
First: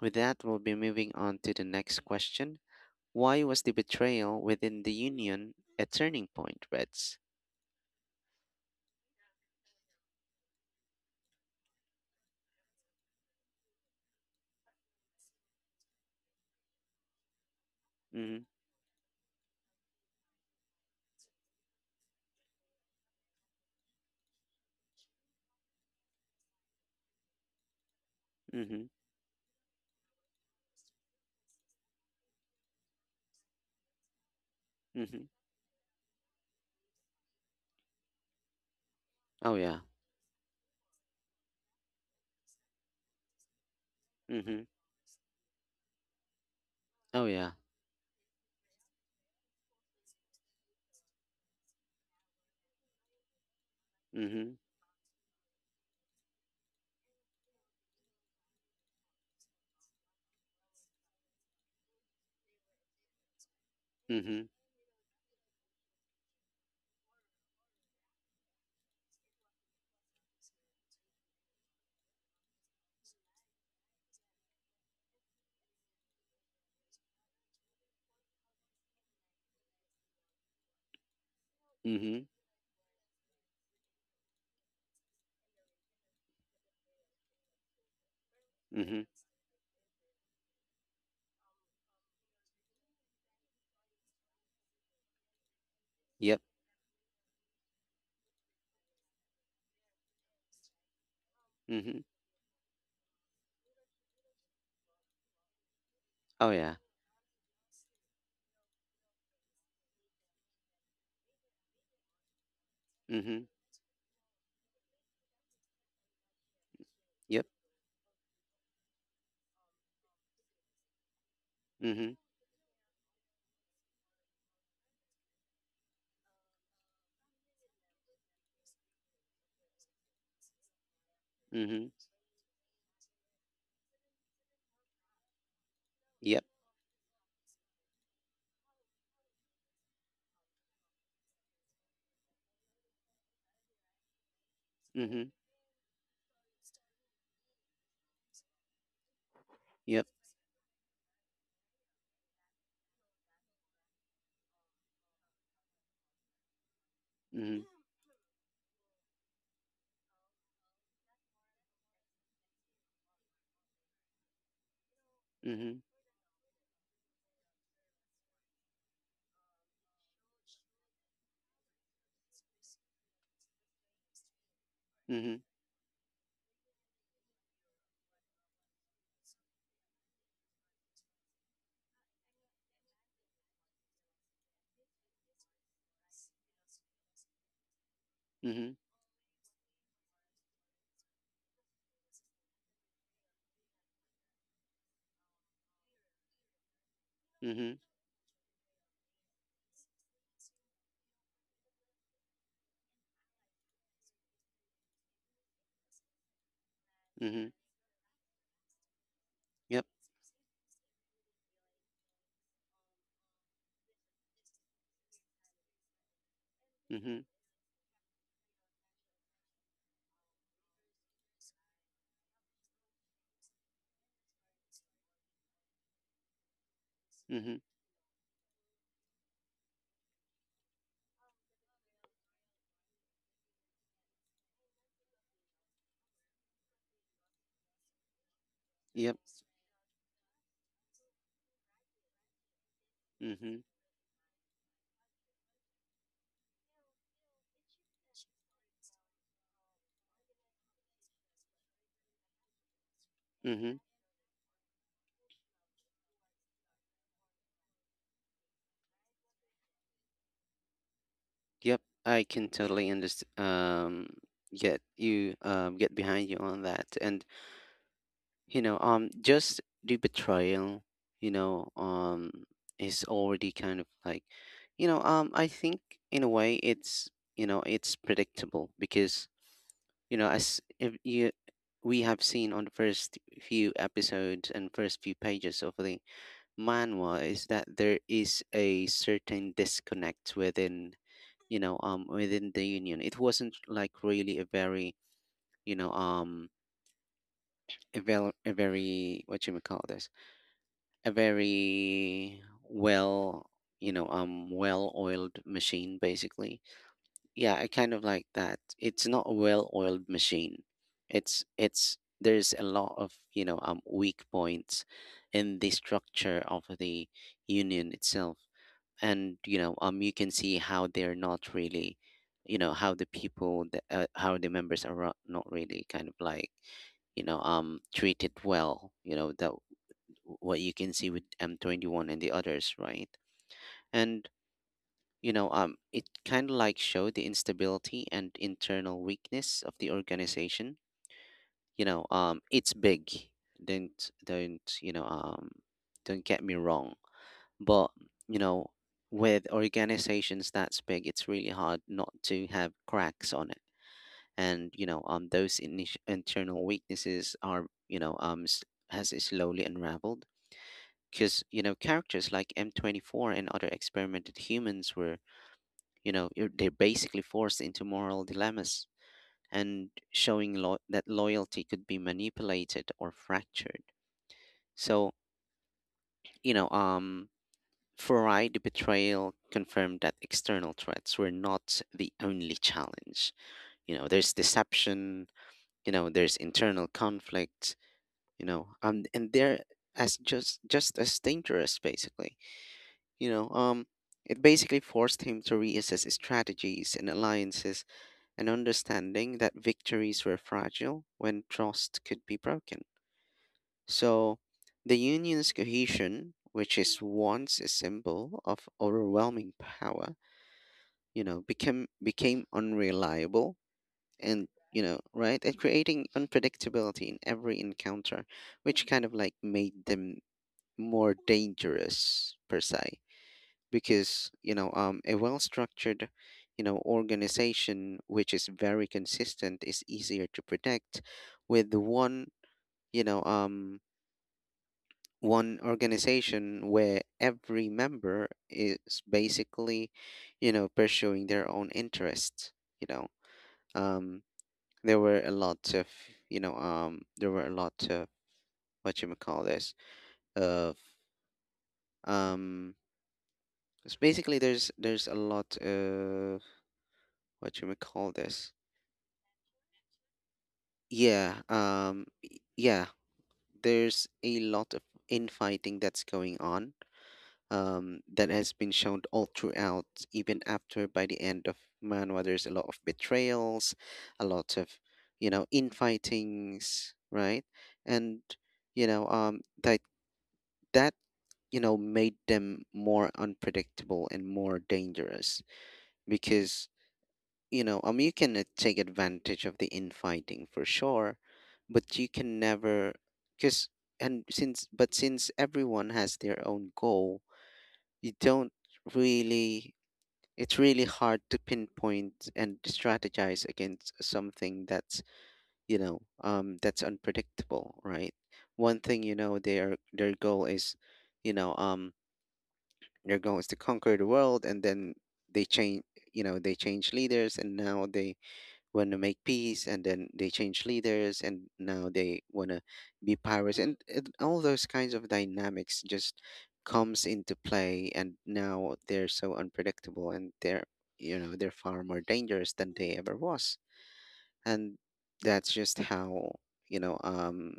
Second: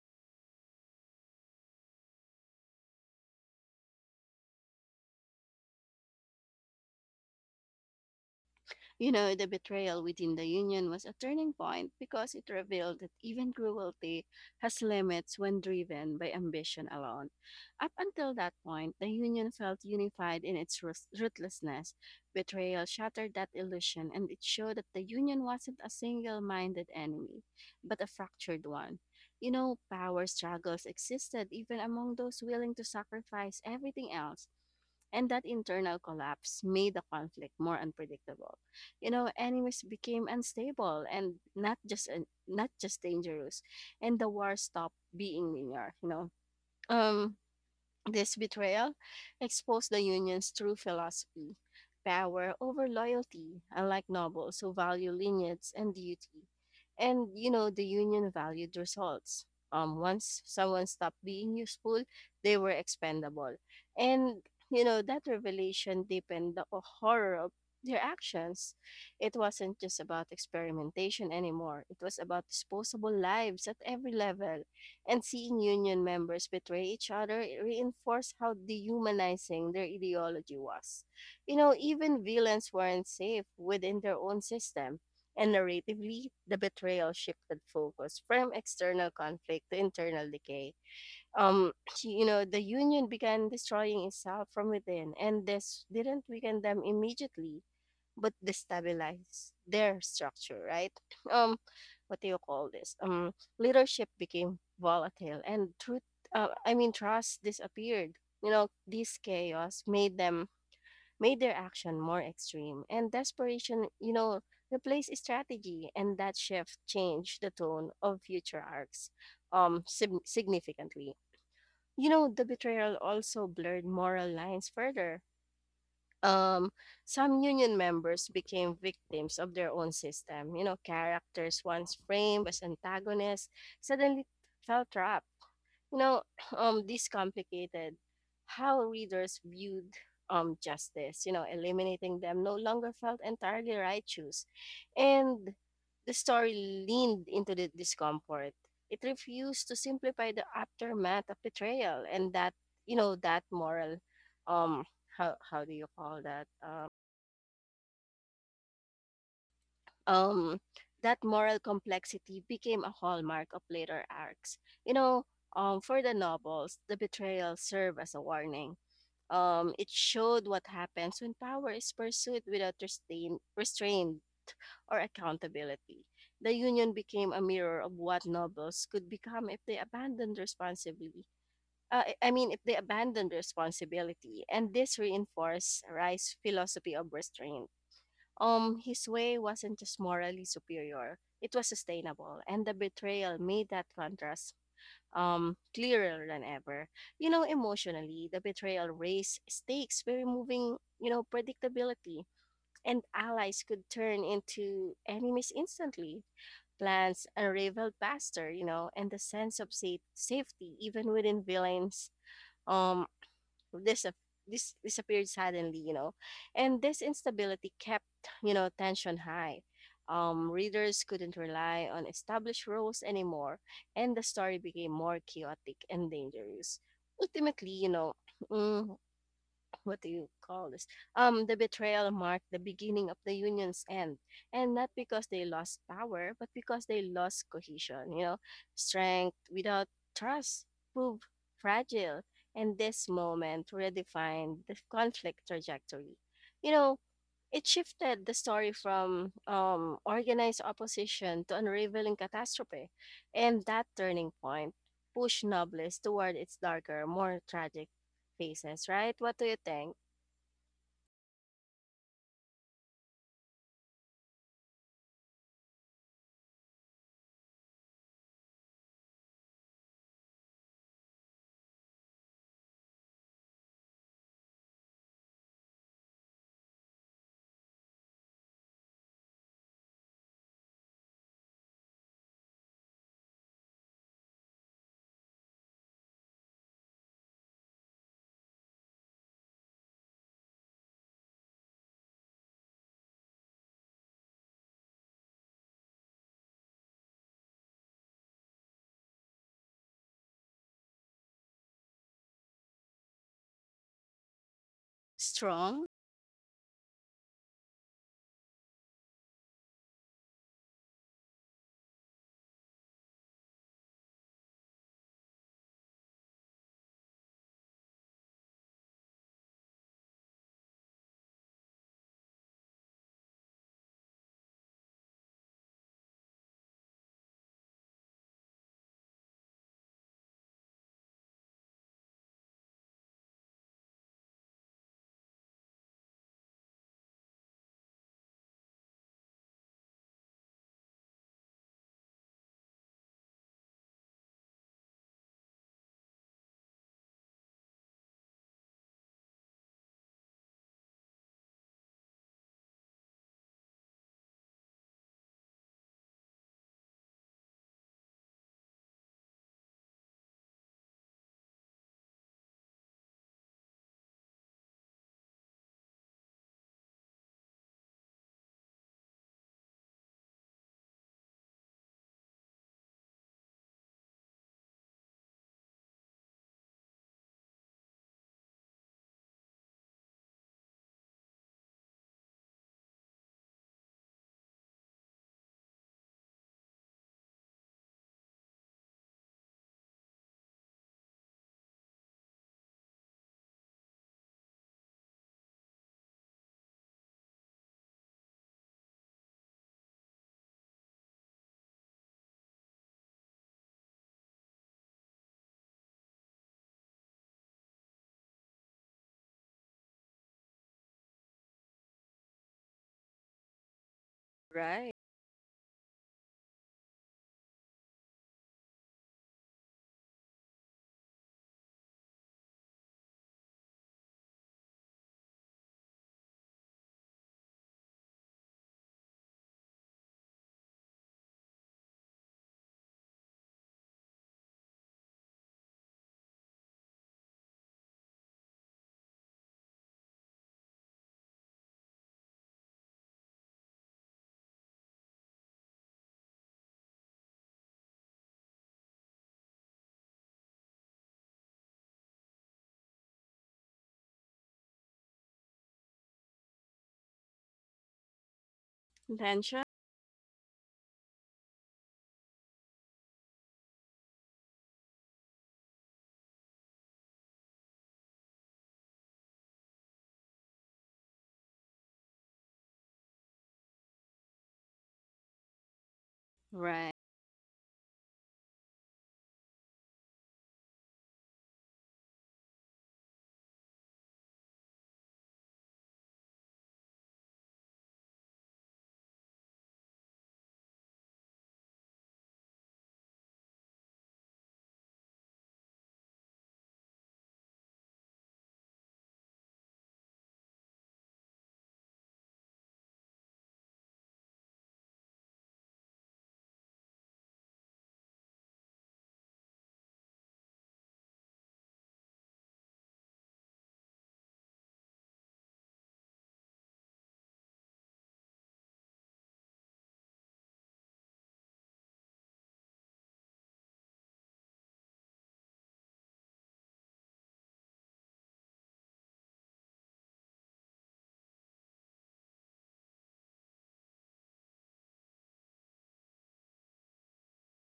with that, we'll be moving on to the next question. Why was the betrayal within the Union a turning point, Reds? You know, the betrayal within the union was a turning point because it revealed that even cruelty has limits when driven by ambition alone. Up until Mm that point, the union felt unified in its ruthlessness. Betrayal shattered that illusion, and it showed that the union wasn't a single minded enemy, but a hmm, fractured mm hmm, one. You know, power struggles existed even among those willing to sacrifice everything else, mm and hmm. that internal collapse made the conflict more unpredictable. You know Oh, yeah. enemies became unstable and not just not just dangerous, and the Mm war hmm, stopped being linear. You know oh, um yeah. this betrayal exposed the Union's true philosophy, power over loyalty, unlike Mm hmm, nobles who value lineage and duty. And, you know, the Union valued results. Once someone stopped being useful, they were expendable. mm hmm, And, you know, that revelation deepened the horror of their actions. It wasn't just about experimentation anymore, it was about disposable lives at every level, and seeing union members betray each other reinforced how dehumanizing their ideology was. You know, mm hmm, even villains weren't safe within their own system. And narratively, the betrayal shifted focus from mm hmm. external conflict to internal decay. Um, you know, the union began destroying itself from within, and this didn't Yep. weaken them immediately but destabilize their structure, right? Um, Mm hmm, what do you call this? Leadership became volatile, and oh, yeah. Trust disappeared. You know, this chaos made them made their action more extreme, and Mm hmm, desperation, replaced strategy, and that shift changed yep. the tone of future arcs significantly. Mm You hmm, know, the betrayal also blurred moral lines further. Um, some union members became victims of their own system. You know, characters mm hmm, once framed as antagonists suddenly felt trapped. You know, yep. This complicated how readers viewed justice. You know, eliminating them no longer felt entirely righteous, Mm hmm, and the story leaned into the discomfort. It refused to yep. simplify the aftermath of betrayal, and that you know that moral, um, how do you call that? Mm um, that moral complexity became a hallmark of later arcs. You know, hmm, mm hmm, for the novels, the betrayal served as a warning. It showed what happens when power is pursued without restraint, or mm hmm, accountability. The union became a mirror of what nobles could become if they abandoned responsibly. I mean, if they abandoned responsibility, and this reinforced Rice's philosophy of restraint. mm Um, his way wasn't just morally superior, it was sustainable, and the betrayal made that contrast clearer than ever. You know, hmm, emotionally, the betrayal raised stakes by removing predictability, and allies could turn into enemies instantly. Plans mm hmm, unraveled faster, and the sense of yep. Safety, even within villains, um, dis- this disappeared suddenly. And this Mm hmm, instability kept, you know, tension high. Readers couldn't rely on established rules anymore, and the story became more chaotic and dangerous. mm hmm, Ultimately, you know, mm, what do you call this? The betrayal marked the beginning of the union's end, and not because they lost power, but because they lost cohesion. You know, yep. strength without trust proved fragile, and this Mm-hmm. moment redefined the conflict trajectory. You know, it shifted the story from organized opposition to unraveling catastrophe, and Mm-hmm. that turning point pushed Nobles toward its darker, more tragic faces, right? What do you think? Yep, I can totally understand. Get you. Get behind you on that. And just the betrayal. You know, um, is already kind of like, I think in a way it's predictable because you know as if you we have seen on the first few episodes and first few pages of the manhwa is that there is a certain disconnect within within the union. It wasn't like really a very you know um a very, a very what you may call this a very well well oiled Strong, machine basically. Yeah, I kind of like that it's not a well oiled machine. It's there's a lot of weak points in the structure of the union itself. And you can see how they're not really how how the members are not really kind of like treated well, you know, that what you can see with M21 and the others, right? And it kind of like showed the instability and internal weakness of the organization. It's big. Don't don't get me wrong, but, you know, with organizations that's big, it's really hard not to have cracks on it. And, those internal weaknesses are, has slowly unraveled. Because, characters like M24 and other experimented humans were, they're basically forced into moral dilemmas, and showing that loyalty could be manipulated or fractured. So, you know, um, for I, the betrayal confirmed that external threats were not the only challenge. There's deception, there's internal conflict, and they're as just as dangerous, basically. You know, um, it basically forced him to reassess his strategies and alliances, and understanding that victories were fragile when trust could be broken. So, the union's cohesion, which is once a symbol of overwhelming power, became unreliable, and right? And creating unpredictability in every encounter, which kind of like made them more dangerous per se. Because a well structured, organization which is very consistent is easier to predict. With the one you know um one organization where every member is basically pursuing their own interests. you know um there were a lot of you know there were a lot of what you call this of um it's basically there's a lot of what you call this Intention, yeah, there's a lot of infighting that's going on. Um, that has been shown all throughout. Even after by the end of manhwa, there's a lot of betrayals, a lot of right, infightings, right? And you know um that made them more unpredictable and more dangerous. Because you can take advantage of the infighting for sure, but you can never. Because, and since but since everyone has their own goal, you don't really it's really hard to pinpoint and strategize against something that's that's unpredictable, right? One thing, their goal is, you know um they're going to conquer the world, and then they change. They change leaders, and now they want to make peace, and then they change leaders, and now they want to be pirates, and all those kinds of dynamics just comes into play. And now they're so unpredictable, and they're they're far more dangerous than they ever was. And that's just how you know um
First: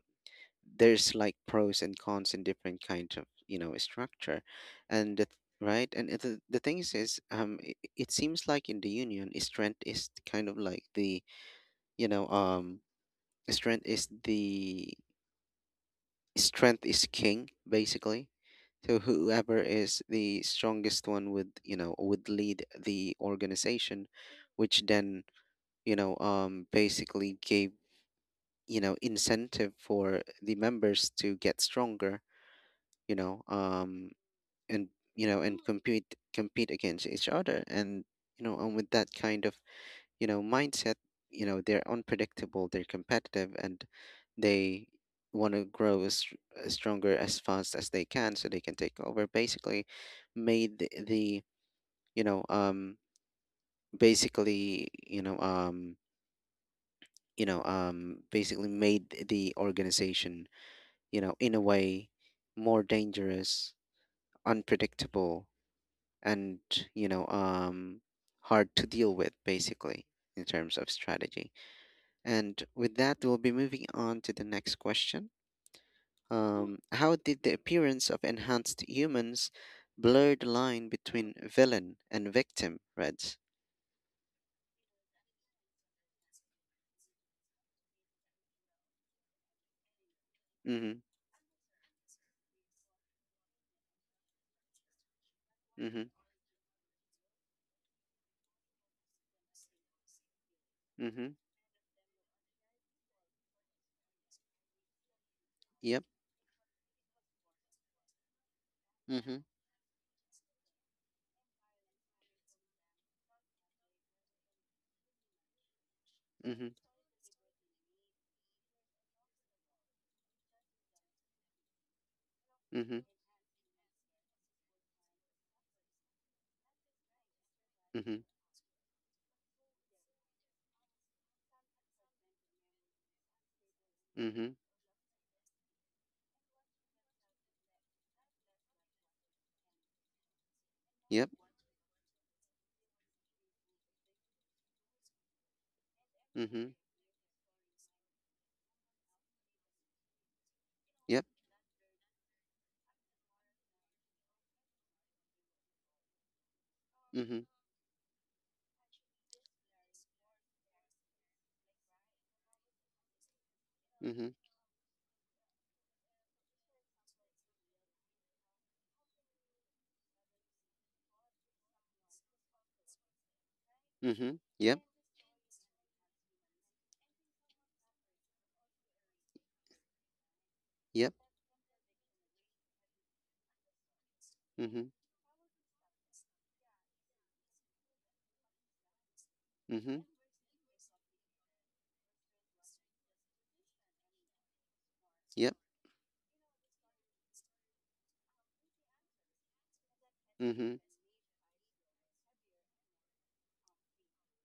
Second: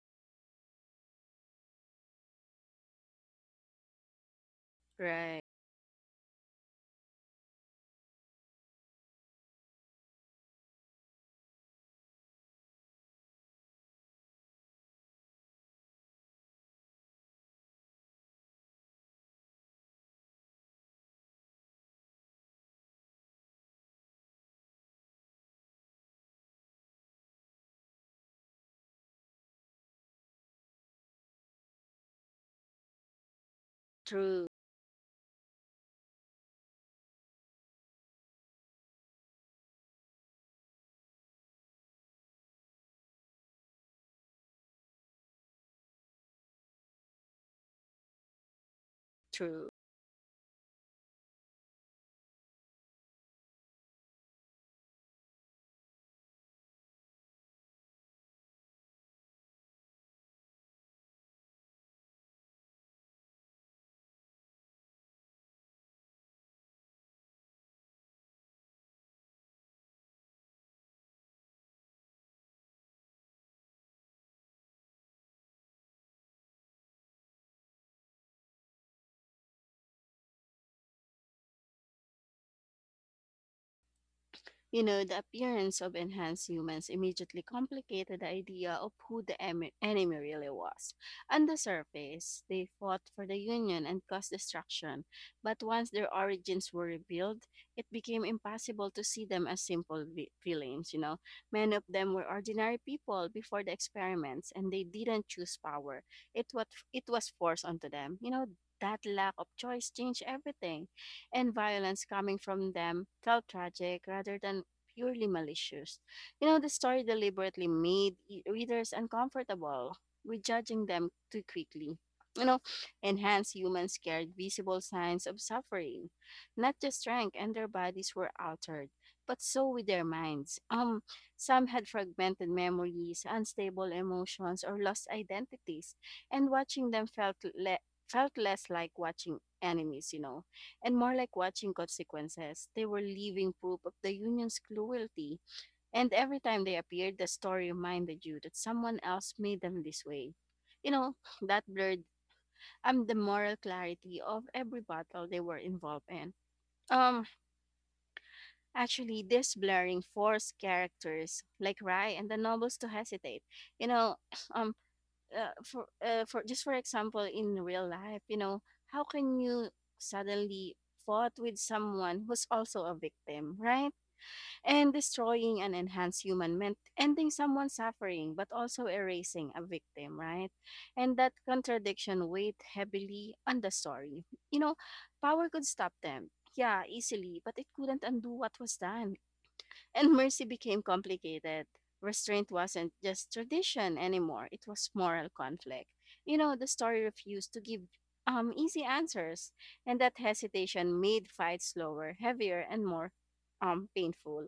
there's like pros and cons in different kinds of structure. and the, right. right. And the thing is it seems like in the union strength is kind of like the you know um strength is the strength is king basically. So whoever is the strongest one would would lead the organization. Which then basically gave incentive for the members to get stronger. you know um True, and you know and compete compete against each other. And and with that kind of mindset, they're unpredictable, they're competitive, and they want to grow as stronger as fast as they can so they can take over true. basically. Made the you know um basically basically made the organization, in a way, more dangerous, unpredictable, and you know um hard to deal with basically, in terms of strategy. And with that, we'll be moving on to the next question. Um, how did the appearance of enhanced humans blur the line between villain and victim, Reds? You know, the appearance of enhanced humans immediately complicated the idea of who the enemy really was. Mhm. On the surface, they fought for the Union and caused destruction, but once Mhm. their origins were revealed, it became impossible to see them as simple villains, you know. Mhm. Many of them were ordinary people before the experiments, and they didn't choose power. Yep. It, what, it was forced onto them. You know, that lack Mhm. of choice changed everything, and violence coming from them felt tragic rather than purely malicious. You know, the Mhm. story deliberately made readers uncomfortable with judging them too quickly. You know, Mhm. enhanced humans carried visible signs of suffering. Not just strength, and their bodies Mhm. were altered, but so with their minds. Some had fragmented memories, unstable Mhm. emotions, or lost identities, and watching them felt less like watching enemies. You know, and more Yep. like watching consequences. They were living proof of the union's cruelty, and every time Mhm. they appeared, the story reminded you that someone else made them this way. You know, Yep. that blurred the moral clarity of every battle they were involved in. Um, Mhm. actually, this blurring forced characters like Rai and the nobles to hesitate. You know, Mhm. um, for just for example in real life, you know, how can you suddenly fought with someone who's also a victim, right? Mhm. Yep. And destroying an enhanced human meant ending someone's suffering but also erasing a victim, right? Yep. And that contradiction weighed heavily on the story. you know Mhm. Power could stop them, yeah, easily, but it couldn't undo what was done, Mhm. and mercy became complicated. Restraint wasn't just tradition anymore, it was moral Yep. conflict. You know, the story refused to give easy answers, and that Mhm. hesitation made fights slower, heavier, and more painful.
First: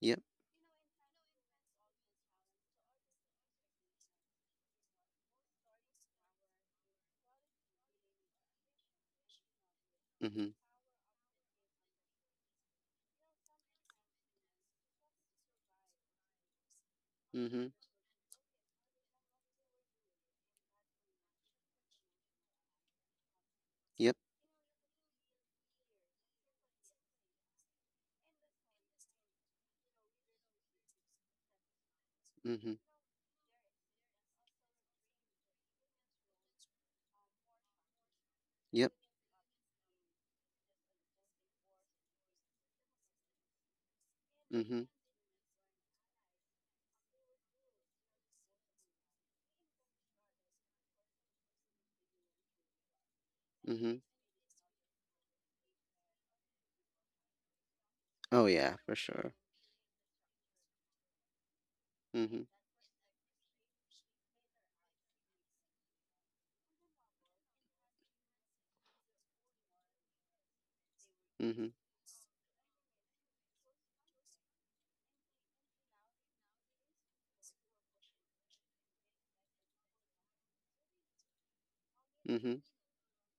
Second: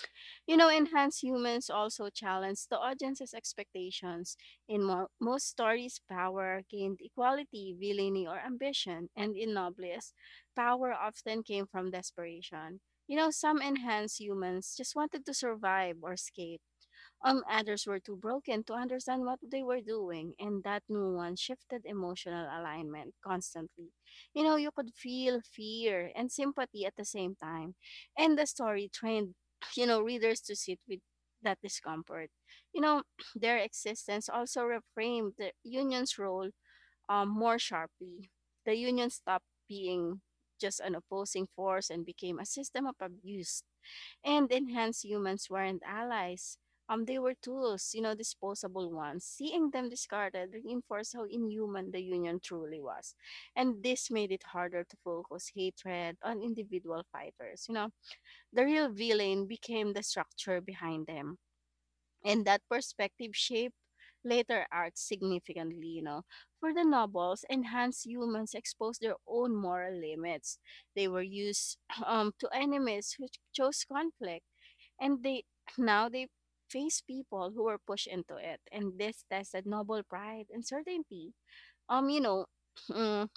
Yep. You know, enhanced humans also challenge the audience's expectations. In most stories, power gained equality, villainy, or ambition, and in Nobles, Mhm. power often came from desperation. You know, some enhanced humans just wanted to survive or escape. Um, Mhm. others were too broken to understand what they were doing, and that nuance shifted emotional alignment constantly. Yep. You know, you could feel fear and sympathy at the same time, and the story trained, you know, readers to sit with that discomfort. Mhm. You know, their existence also reframed the union's role more sharply. The Yep. union stopped being just an opposing force and became a system of abuse, and Mhm. enhanced humans weren't allies. They were tools, you know, disposable ones. Seeing them discarded reinforced how inhuman the Union truly was. And Mhm. this made it harder to focus hatred on individual fighters. You know, Oh the yeah, real for sure. villain became the structure behind them. And Mhm. that perspective shaped later arcs significantly, you know. For the nobles, enhanced humans exposed their own moral limits. They were Mhm. used to enemies who chose conflict, and they now they face people who were pushed into it, and this tested noble pride and certainty. You know, Mhm. mm,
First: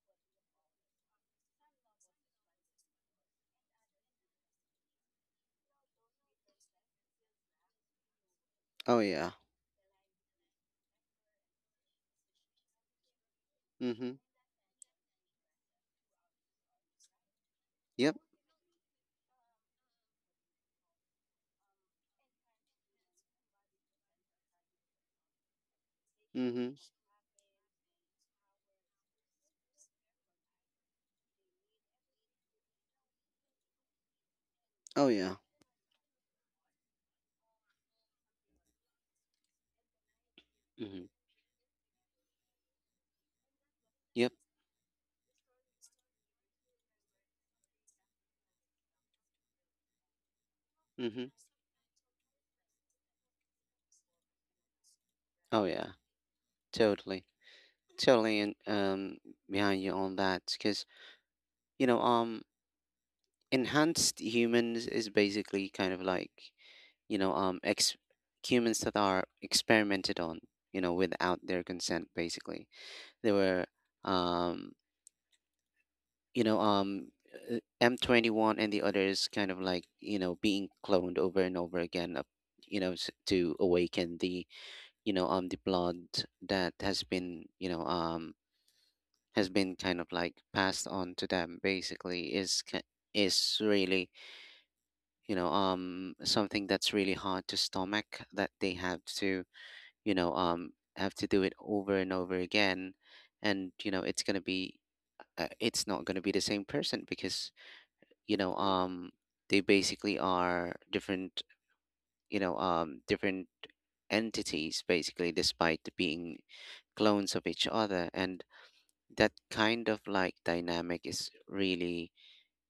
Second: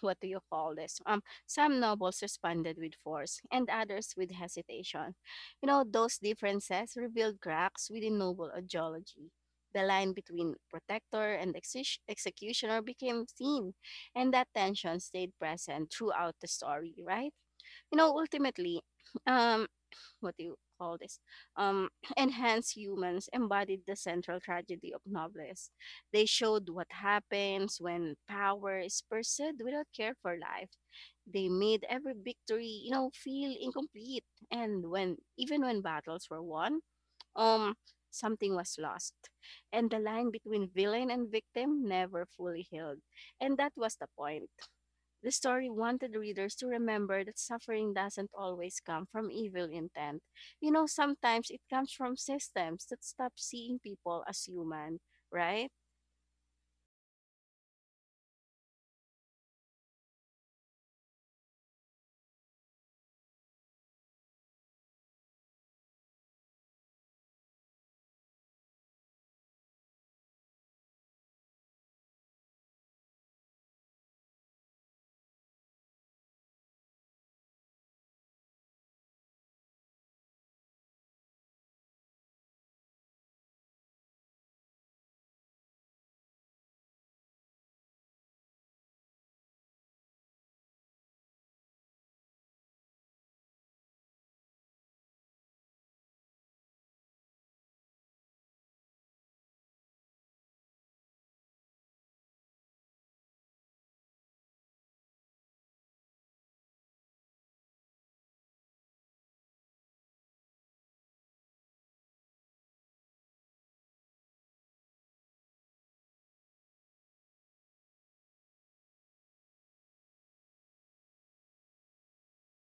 what do you call this? Some nobles responded with force, and others with hesitation. You know, those differences revealed cracks within noble Oh ideology. yeah. The line between protector and executioner became thin, Mhm. and that tension stayed present throughout the story, right? You know, Yep. ultimately, um, what do you call this um enhanced humans embodied the central tragedy of novelists. They showed Mhm. what happens when power is pursued without care for life. They made every victory feel incomplete, and Oh when yeah. even when battles were won, um something was lost, and the line between Mhm. villain and victim never fully healed, and that was the Yep. point. The story wanted readers to remember that suffering doesn't always come from evil intent. You know, Mhm. sometimes it comes from systems that stop seeing people as human, Oh right? yeah. Totally. Totally. And um, behind you on that, cuz you know um enhanced humans is basically kind of like you know um ex- humans that are experimented on, you know, without their consent basically. They were, um, you know um M21 and the others kind of like, being cloned over and over again up, to awaken the, the blood that has been, has been kind of like passed on to them basically. Is really, something that's really hard to stomach, that they have to, you know um have to do it over and over again. And it's going to be, it's not going to be the same person. Because you know um they basically are different, different entities basically, despite being clones of each other. And that kind of like dynamic is really,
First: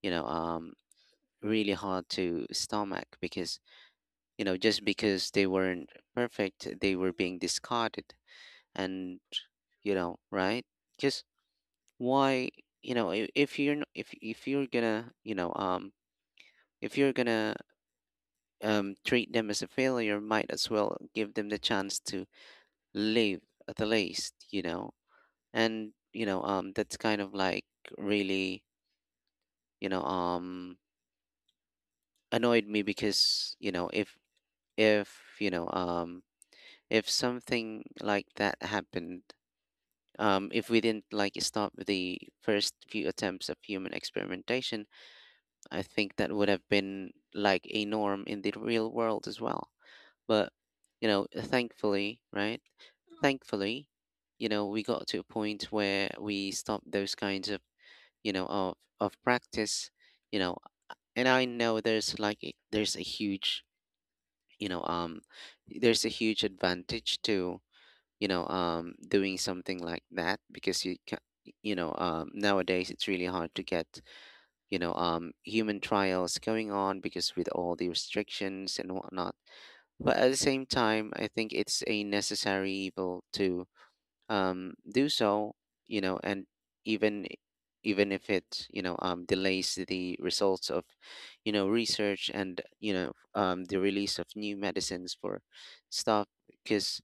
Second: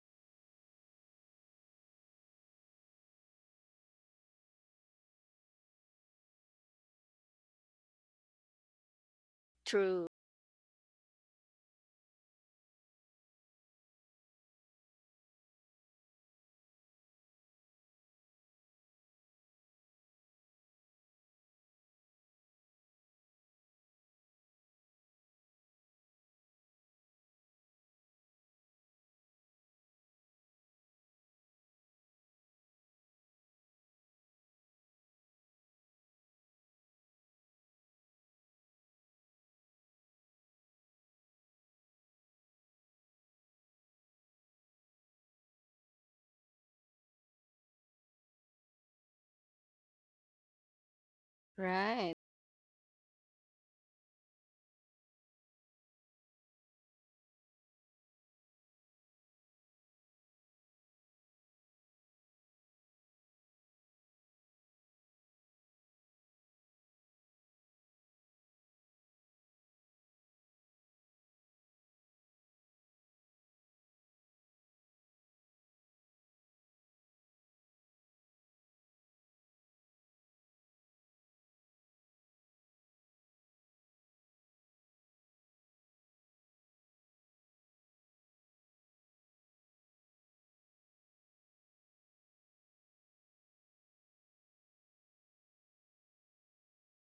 you know um really hard to stomach. Because just because they weren't perfect, they were being discarded. And True, right, because why, if you're gonna, if you're gonna, treat them as a failure, might as well give them the chance to live at the least, you know. And that's kind of like really, you know um annoyed me. Because if you know um if something like that happened, um, if we didn't like stop the first few attempts of human experimentation, I think that would have been like a norm in the real world as well. But, right. thankfully, right? Thankfully, we got to a point where we stopped those kinds of, you know, of, of practice, you know. And I know there's like, there's a huge, you know, um, there's a huge advantage to, doing something like that. Because you can, nowadays it's really hard to get, human trials going on because with all the restrictions and whatnot. But at the same time, I think it's a necessary evil to, do so, you know. And even if it, delays the results of, research and, the release of new medicines for stuff. Because,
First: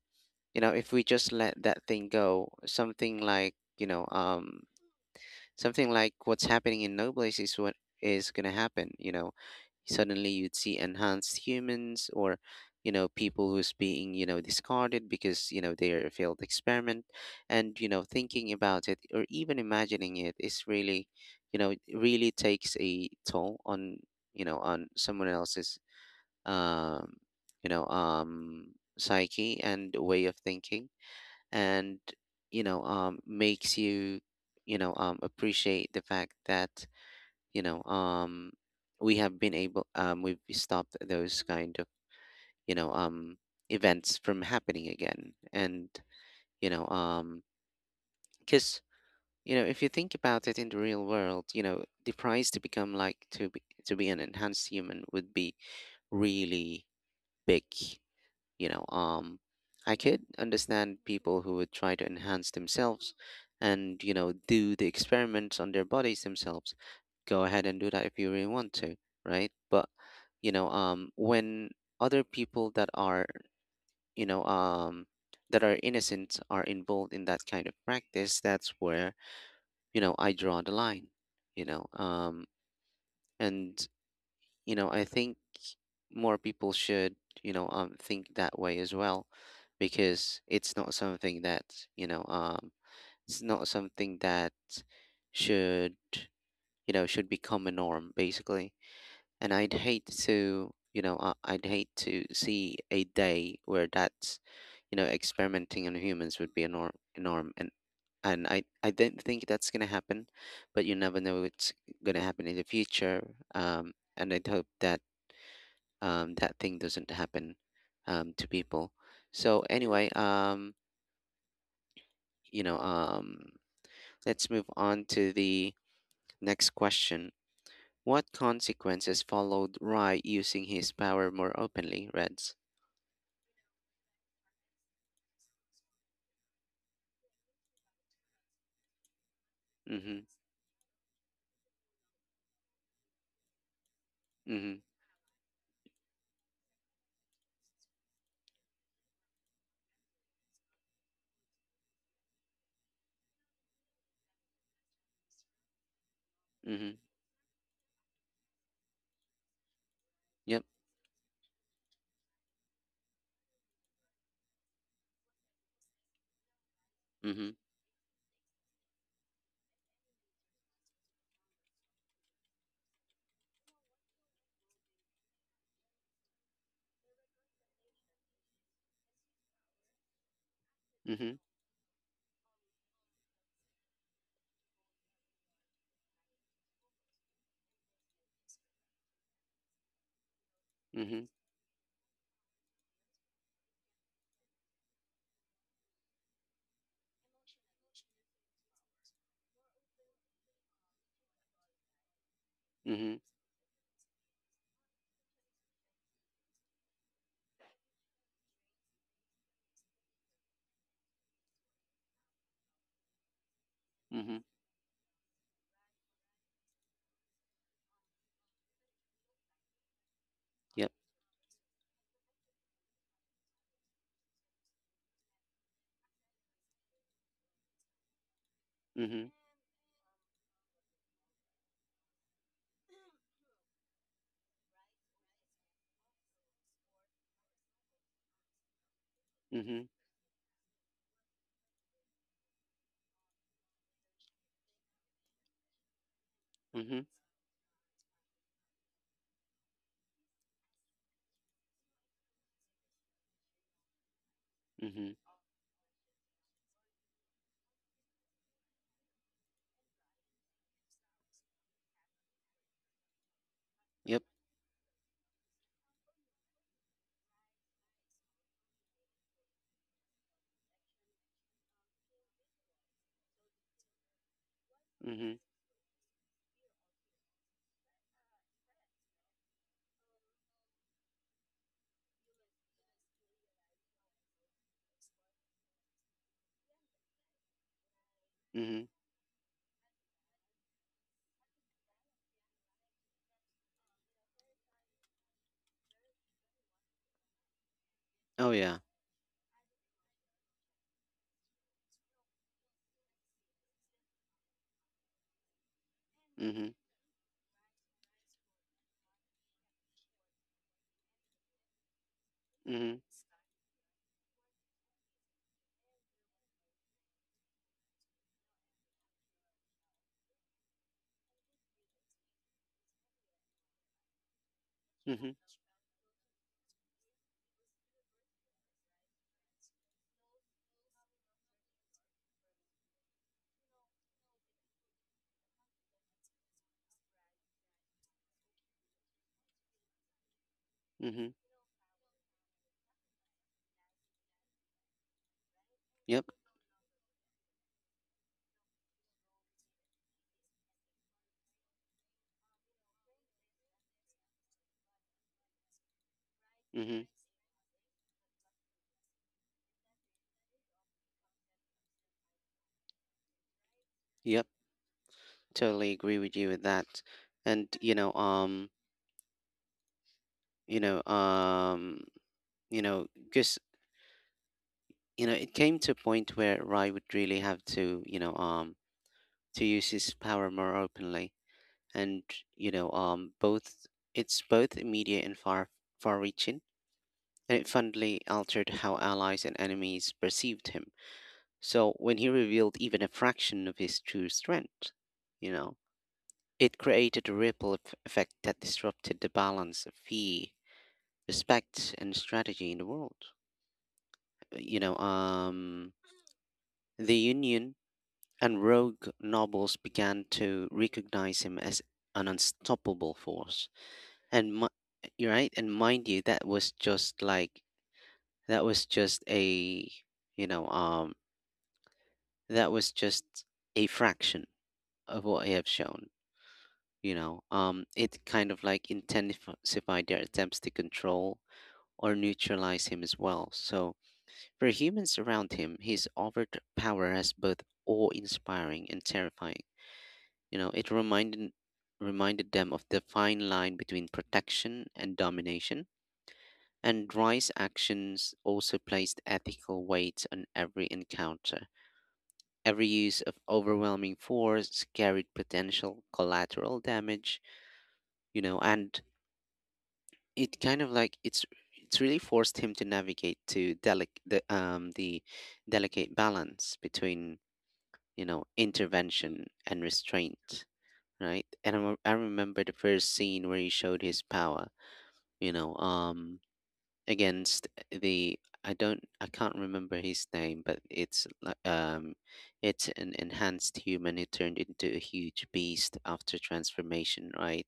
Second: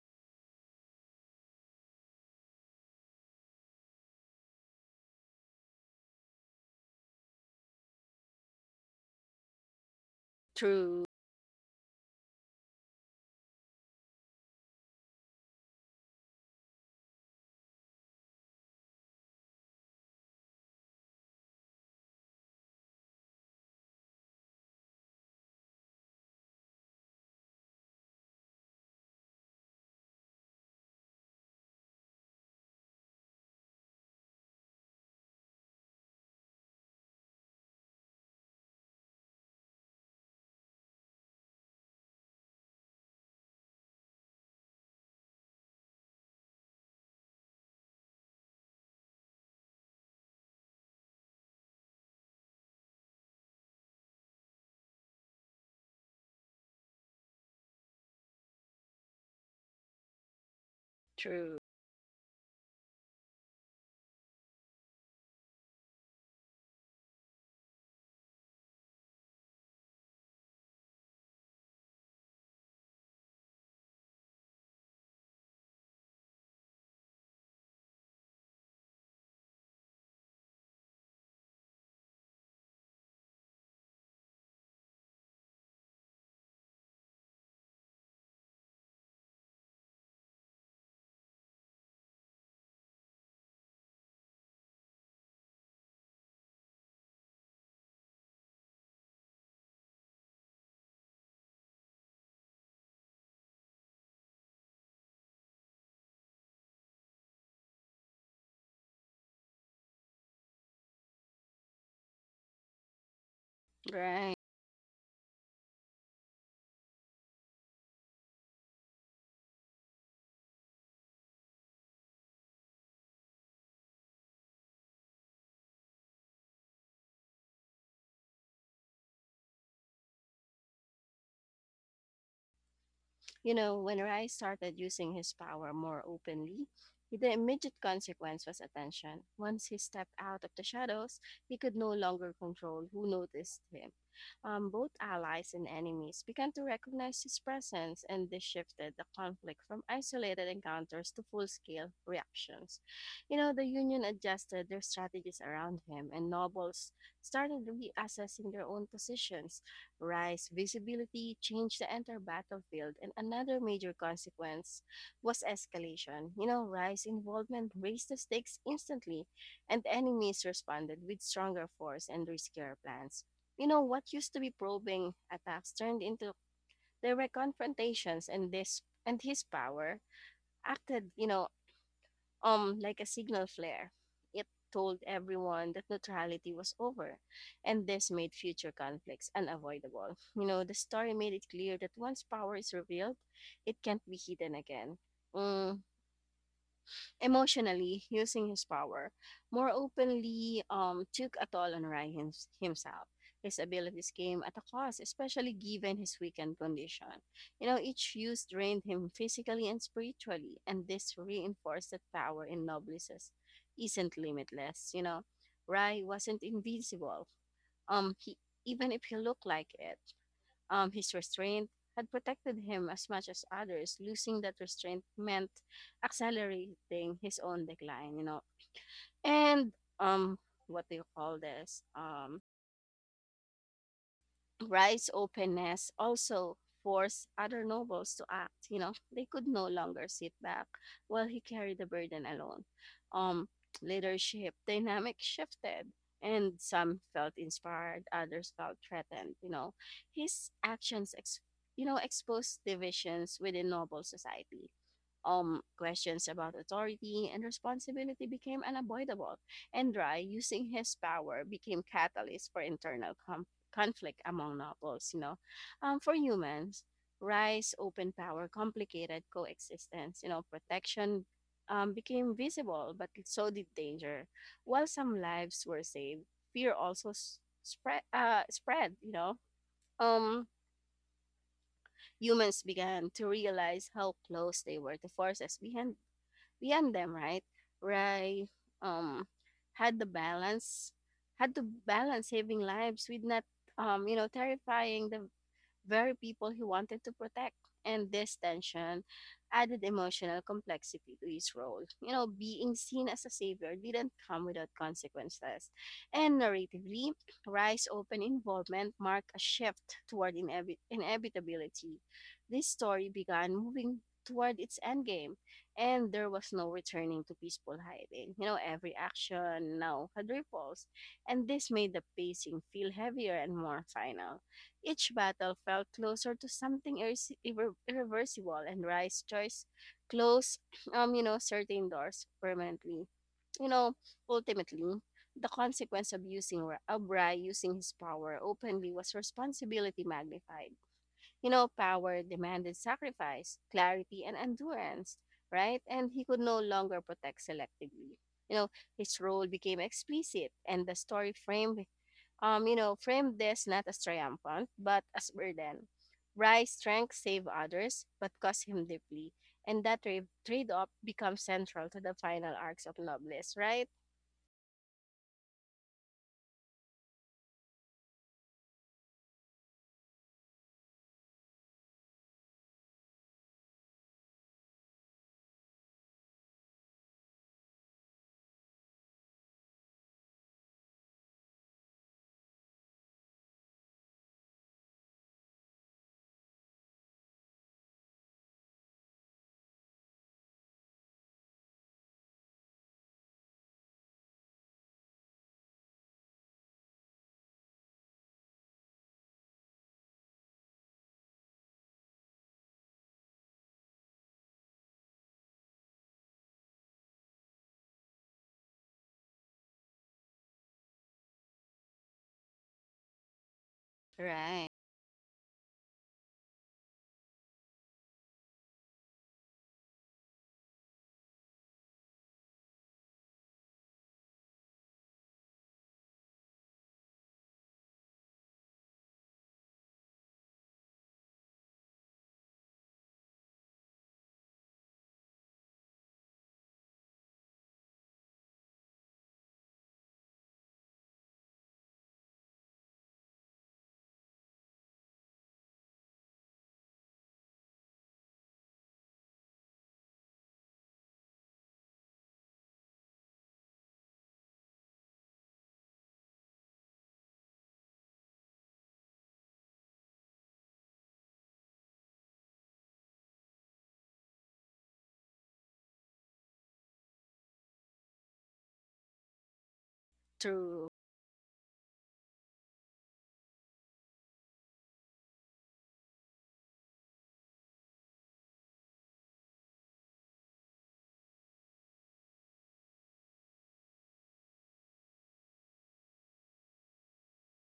if we just let that thing go, something like, something like what's happening in no place is what is going to happen, you know. Suddenly you'd see True, enhanced humans, or people who's being, discarded because, they're a failed experiment. And thinking about it, or even imagining it, is really, it really takes a toll on, on someone else's, um you know um psyche and way of thinking. And makes you, you know appreciate the fact that, you know um we have been able, we've stopped those kind of, you know um events from happening again. And you know um because if you think about it in the real world, the price to become like, to be an enhanced human would be really big. you know um I could understand people who true, would try to enhance themselves and, do the experiments on their bodies themselves. Go ahead and do that if you really want to, right? But when other people that are, you know um, that are innocent are involved in that kind of practice, that's where, I draw the line. You know, um, and I think more people should, think that way as well. Because it's not something that, you know um, it's not something that should, should become a norm basically. And I'd hate to, I'd hate to see a day where that's, experimenting on humans would be a norm, a norm. And I don't think that's gonna happen, but you never know what's gonna happen in the future. And right. I'd hope that, um, that thing doesn't happen, to people. So anyway, you know, um, let's move on to the next question. What consequences followed Rai using his power more openly, Reds? You know, when Rai started using his power more openly, the immediate consequence was attention. Once he stepped Mhm, out of the shadows, he could no longer control who noticed him. Mhm, Both allies and enemies began to recognize his presence, and this shifted the conflict from isolated encounters to full scale reactions. You know, the Union adjusted their strategies around him, and nobles mhm, started reassessing their own positions. Rice yep, visibility changed the entire battlefield, and another major consequence was escalation. You know, Rice mhm, involvement raised the stakes instantly, and the enemies responded with stronger force and riskier plans. You know, what used to be probing attacks turned into direct confrontations, and this and his power acted, mhm, like a signal flare. It told everyone that neutrality was over, and this made future conflicts unavoidable. You know, the story mhm, made it clear that once power is revealed, it can't be hidden again. Mm, emotionally using his power more openly took a toll on Ryan himself. mhm, His abilities came at a cost, especially given his weakened condition. You know, each use drained him physically and spiritually, and this reinforced that power in noblesse isn't mhm, limitless. Rai wasn't invincible. He Even if he looked like it, yep, his restraint had protected him as much as others. Losing that restraint meant accelerating his own decline, you know. mhm, And um, what do you call this? Wright's openness also forced other nobles to act. You know, they could no mhm, longer sit back while he carried the burden alone. Um, leadership dynamic shifted, and some mhm, felt inspired, others felt threatened. You know, his actions exposed divisions within noble society. mhm, Questions about authority and responsibility became unavoidable, and Dry, using his power, became catalyst for internal conflict yep, among nobles, you know. For humans, rise, open power, complicated coexistence, you know, protection became visible, but so did danger. While some mhm, lives were saved, fear also spread, you know. Um, humans began to realize how close they were to forces behind them, right? Rai mhm. um, had the balance, had to balance saving lives with not you know, terrifying the very people he wanted to protect. And this Oh yeah, tension added emotional complexity to his role. You know, being seen as a savior didn't come without consequences. And mhm, narratively, Rice's open involvement marked a shift toward inevitability. This mhm, story began moving toward its endgame, and there was no returning to peaceful hiding. You know, every action now had ripples, and this made the pacing feel heavier and more final. Each mhm, battle felt closer to something irreversible, and Rai's choice closed, certain doors permanently. You know, ultimately, the consequence of Rai using his power openly was responsibility magnified. mhm, You know, power demanded sacrifice, clarity, and endurance, right? And he yep, could no longer protect selectively. You know, his role became explicit, and the story framed this not as triumphant, but as burden. Rai's mhm, strength saved others, but cost him deeply, and that tra- trade-off becomes central to the final arcs of Loveless, right? yep. Totally agree with you with that, and you know, um, because it came to a point where Rai would really have to, to use his power more openly and both it's both immediate and far reaching, and it fundamentally altered how allies and enemies perceived him. So when he revealed even a fraction of his true strength, you know it created a effect that disrupted the balance of fear, respect, and strategy in the world. you know um the union and rogue nobles began to recognize him as an unstoppable force. and Right. mi- you're right, and mind you, that was just that was just a you know um that was just a fraction of what I have shown. It kind of like intensified their attempts to control or neutralize him as well. So for humans around him, his overt power has both awe-inspiring and terrifying. You know, it reminded them of the fine line between protection and domination. And Rice's actions also placed ethical weight on every encounter. Every use of overwhelming force carried potential collateral damage, you know, and it kind of like it's really forced him to navigate to the delicate balance between, you know, intervention and restraint, True. right? And I remember the first scene where he showed his power, you know, um against the— I don't— I can't remember his name, but it's like, it's an enhanced human who turned into a huge beast after transformation, right?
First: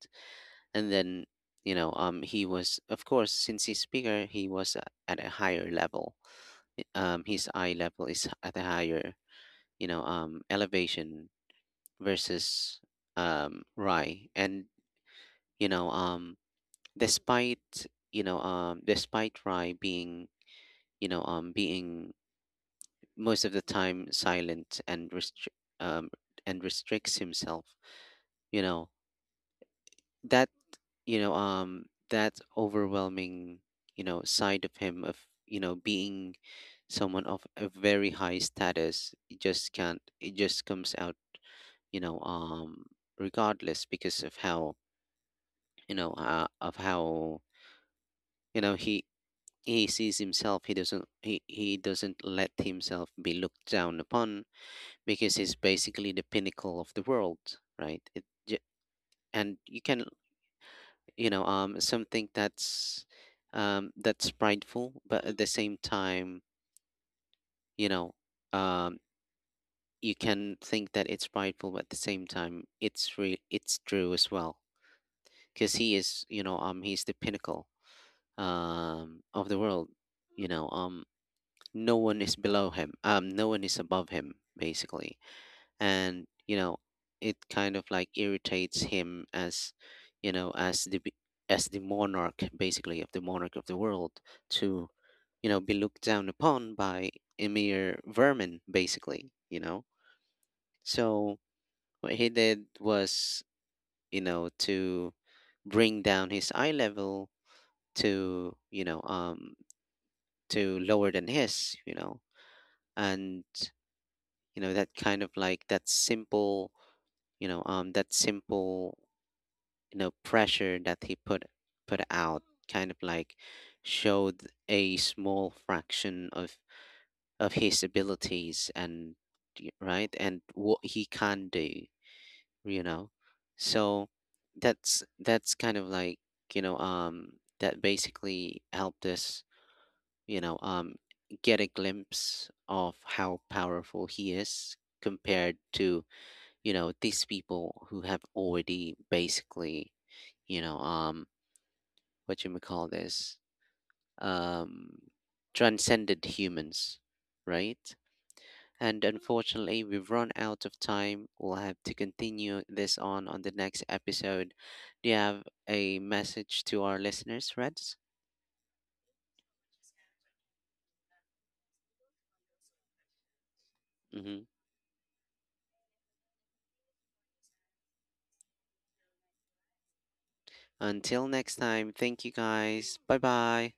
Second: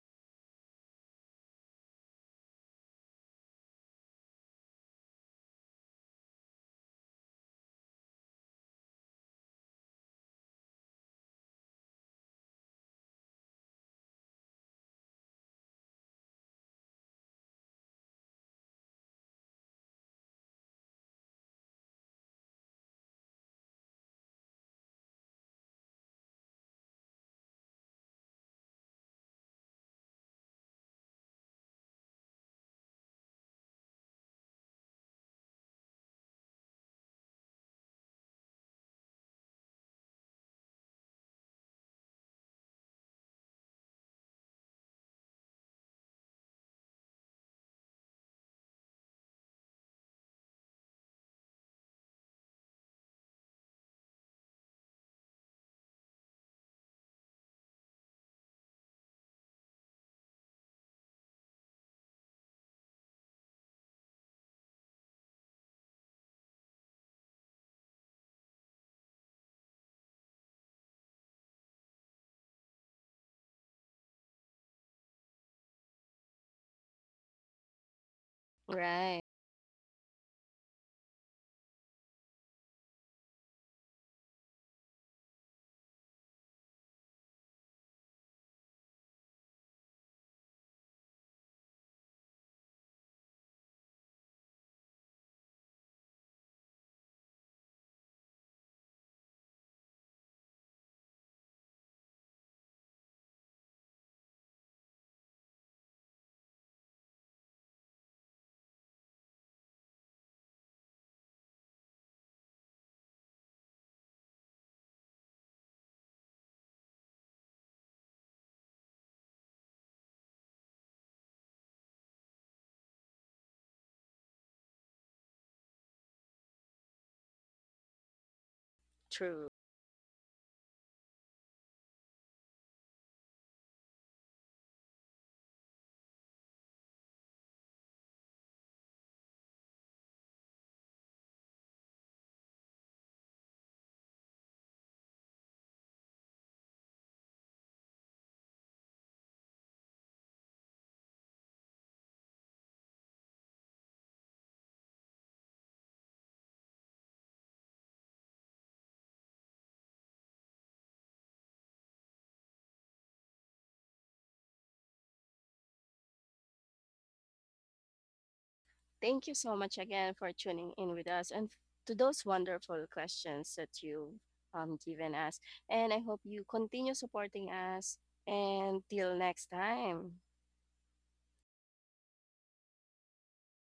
And then, he was, of course, since he's bigger, he was at a higher level. His eye level is at a higher elevation versus, um, Rai. And you know um despite despite Rai being, being most of the time silent and um restricts himself. You know, that that overwhelming, you know, side of him, of, you know, being someone of a very high status, it just can't it just comes out, you know um regardless, because of how, of how, you know he he sees himself. He doesn't— he doesn't let himself be looked down upon, because it's basically the pinnacle of the world, right? And you can, something that's, that's prideful, but at the same time, you know um you can think that it's prideful, but at the same time it's it's true as well, because he is, he's the pinnacle, um, Right. of the world. you know um no one is below him, um, no one is above him basically. And you know, it kind of like irritates him as, you know as the b- as the monarch, basically, of the monarch of the world, to, you know, be looked down upon by a mere vermin basically, you know. So what he did was, you know, to bring down his eye level to, to lower than his, you know. And you know, that kind of like that simple, that simple, you know, pressure that he put out kind of like showed a small fraction of— of his abilities and— True. Right, and what he can do, you know. So that's kind of like, you know um that basically helped us, you know um get a glimpse of how powerful he is compared to, you know, these people who have already basically, you know um what you may call this, um, transcended humans, right? And unfortunately, we've run out of time. We'll have to continue this on the next episode. Do you have a message to our listeners, Reds? Thank you so much again for tuning in with us and to those wonderful questions that you've Hmm. um, given us. And I hope you continue supporting us. And till next time. Until next time, thank you guys. Bye bye.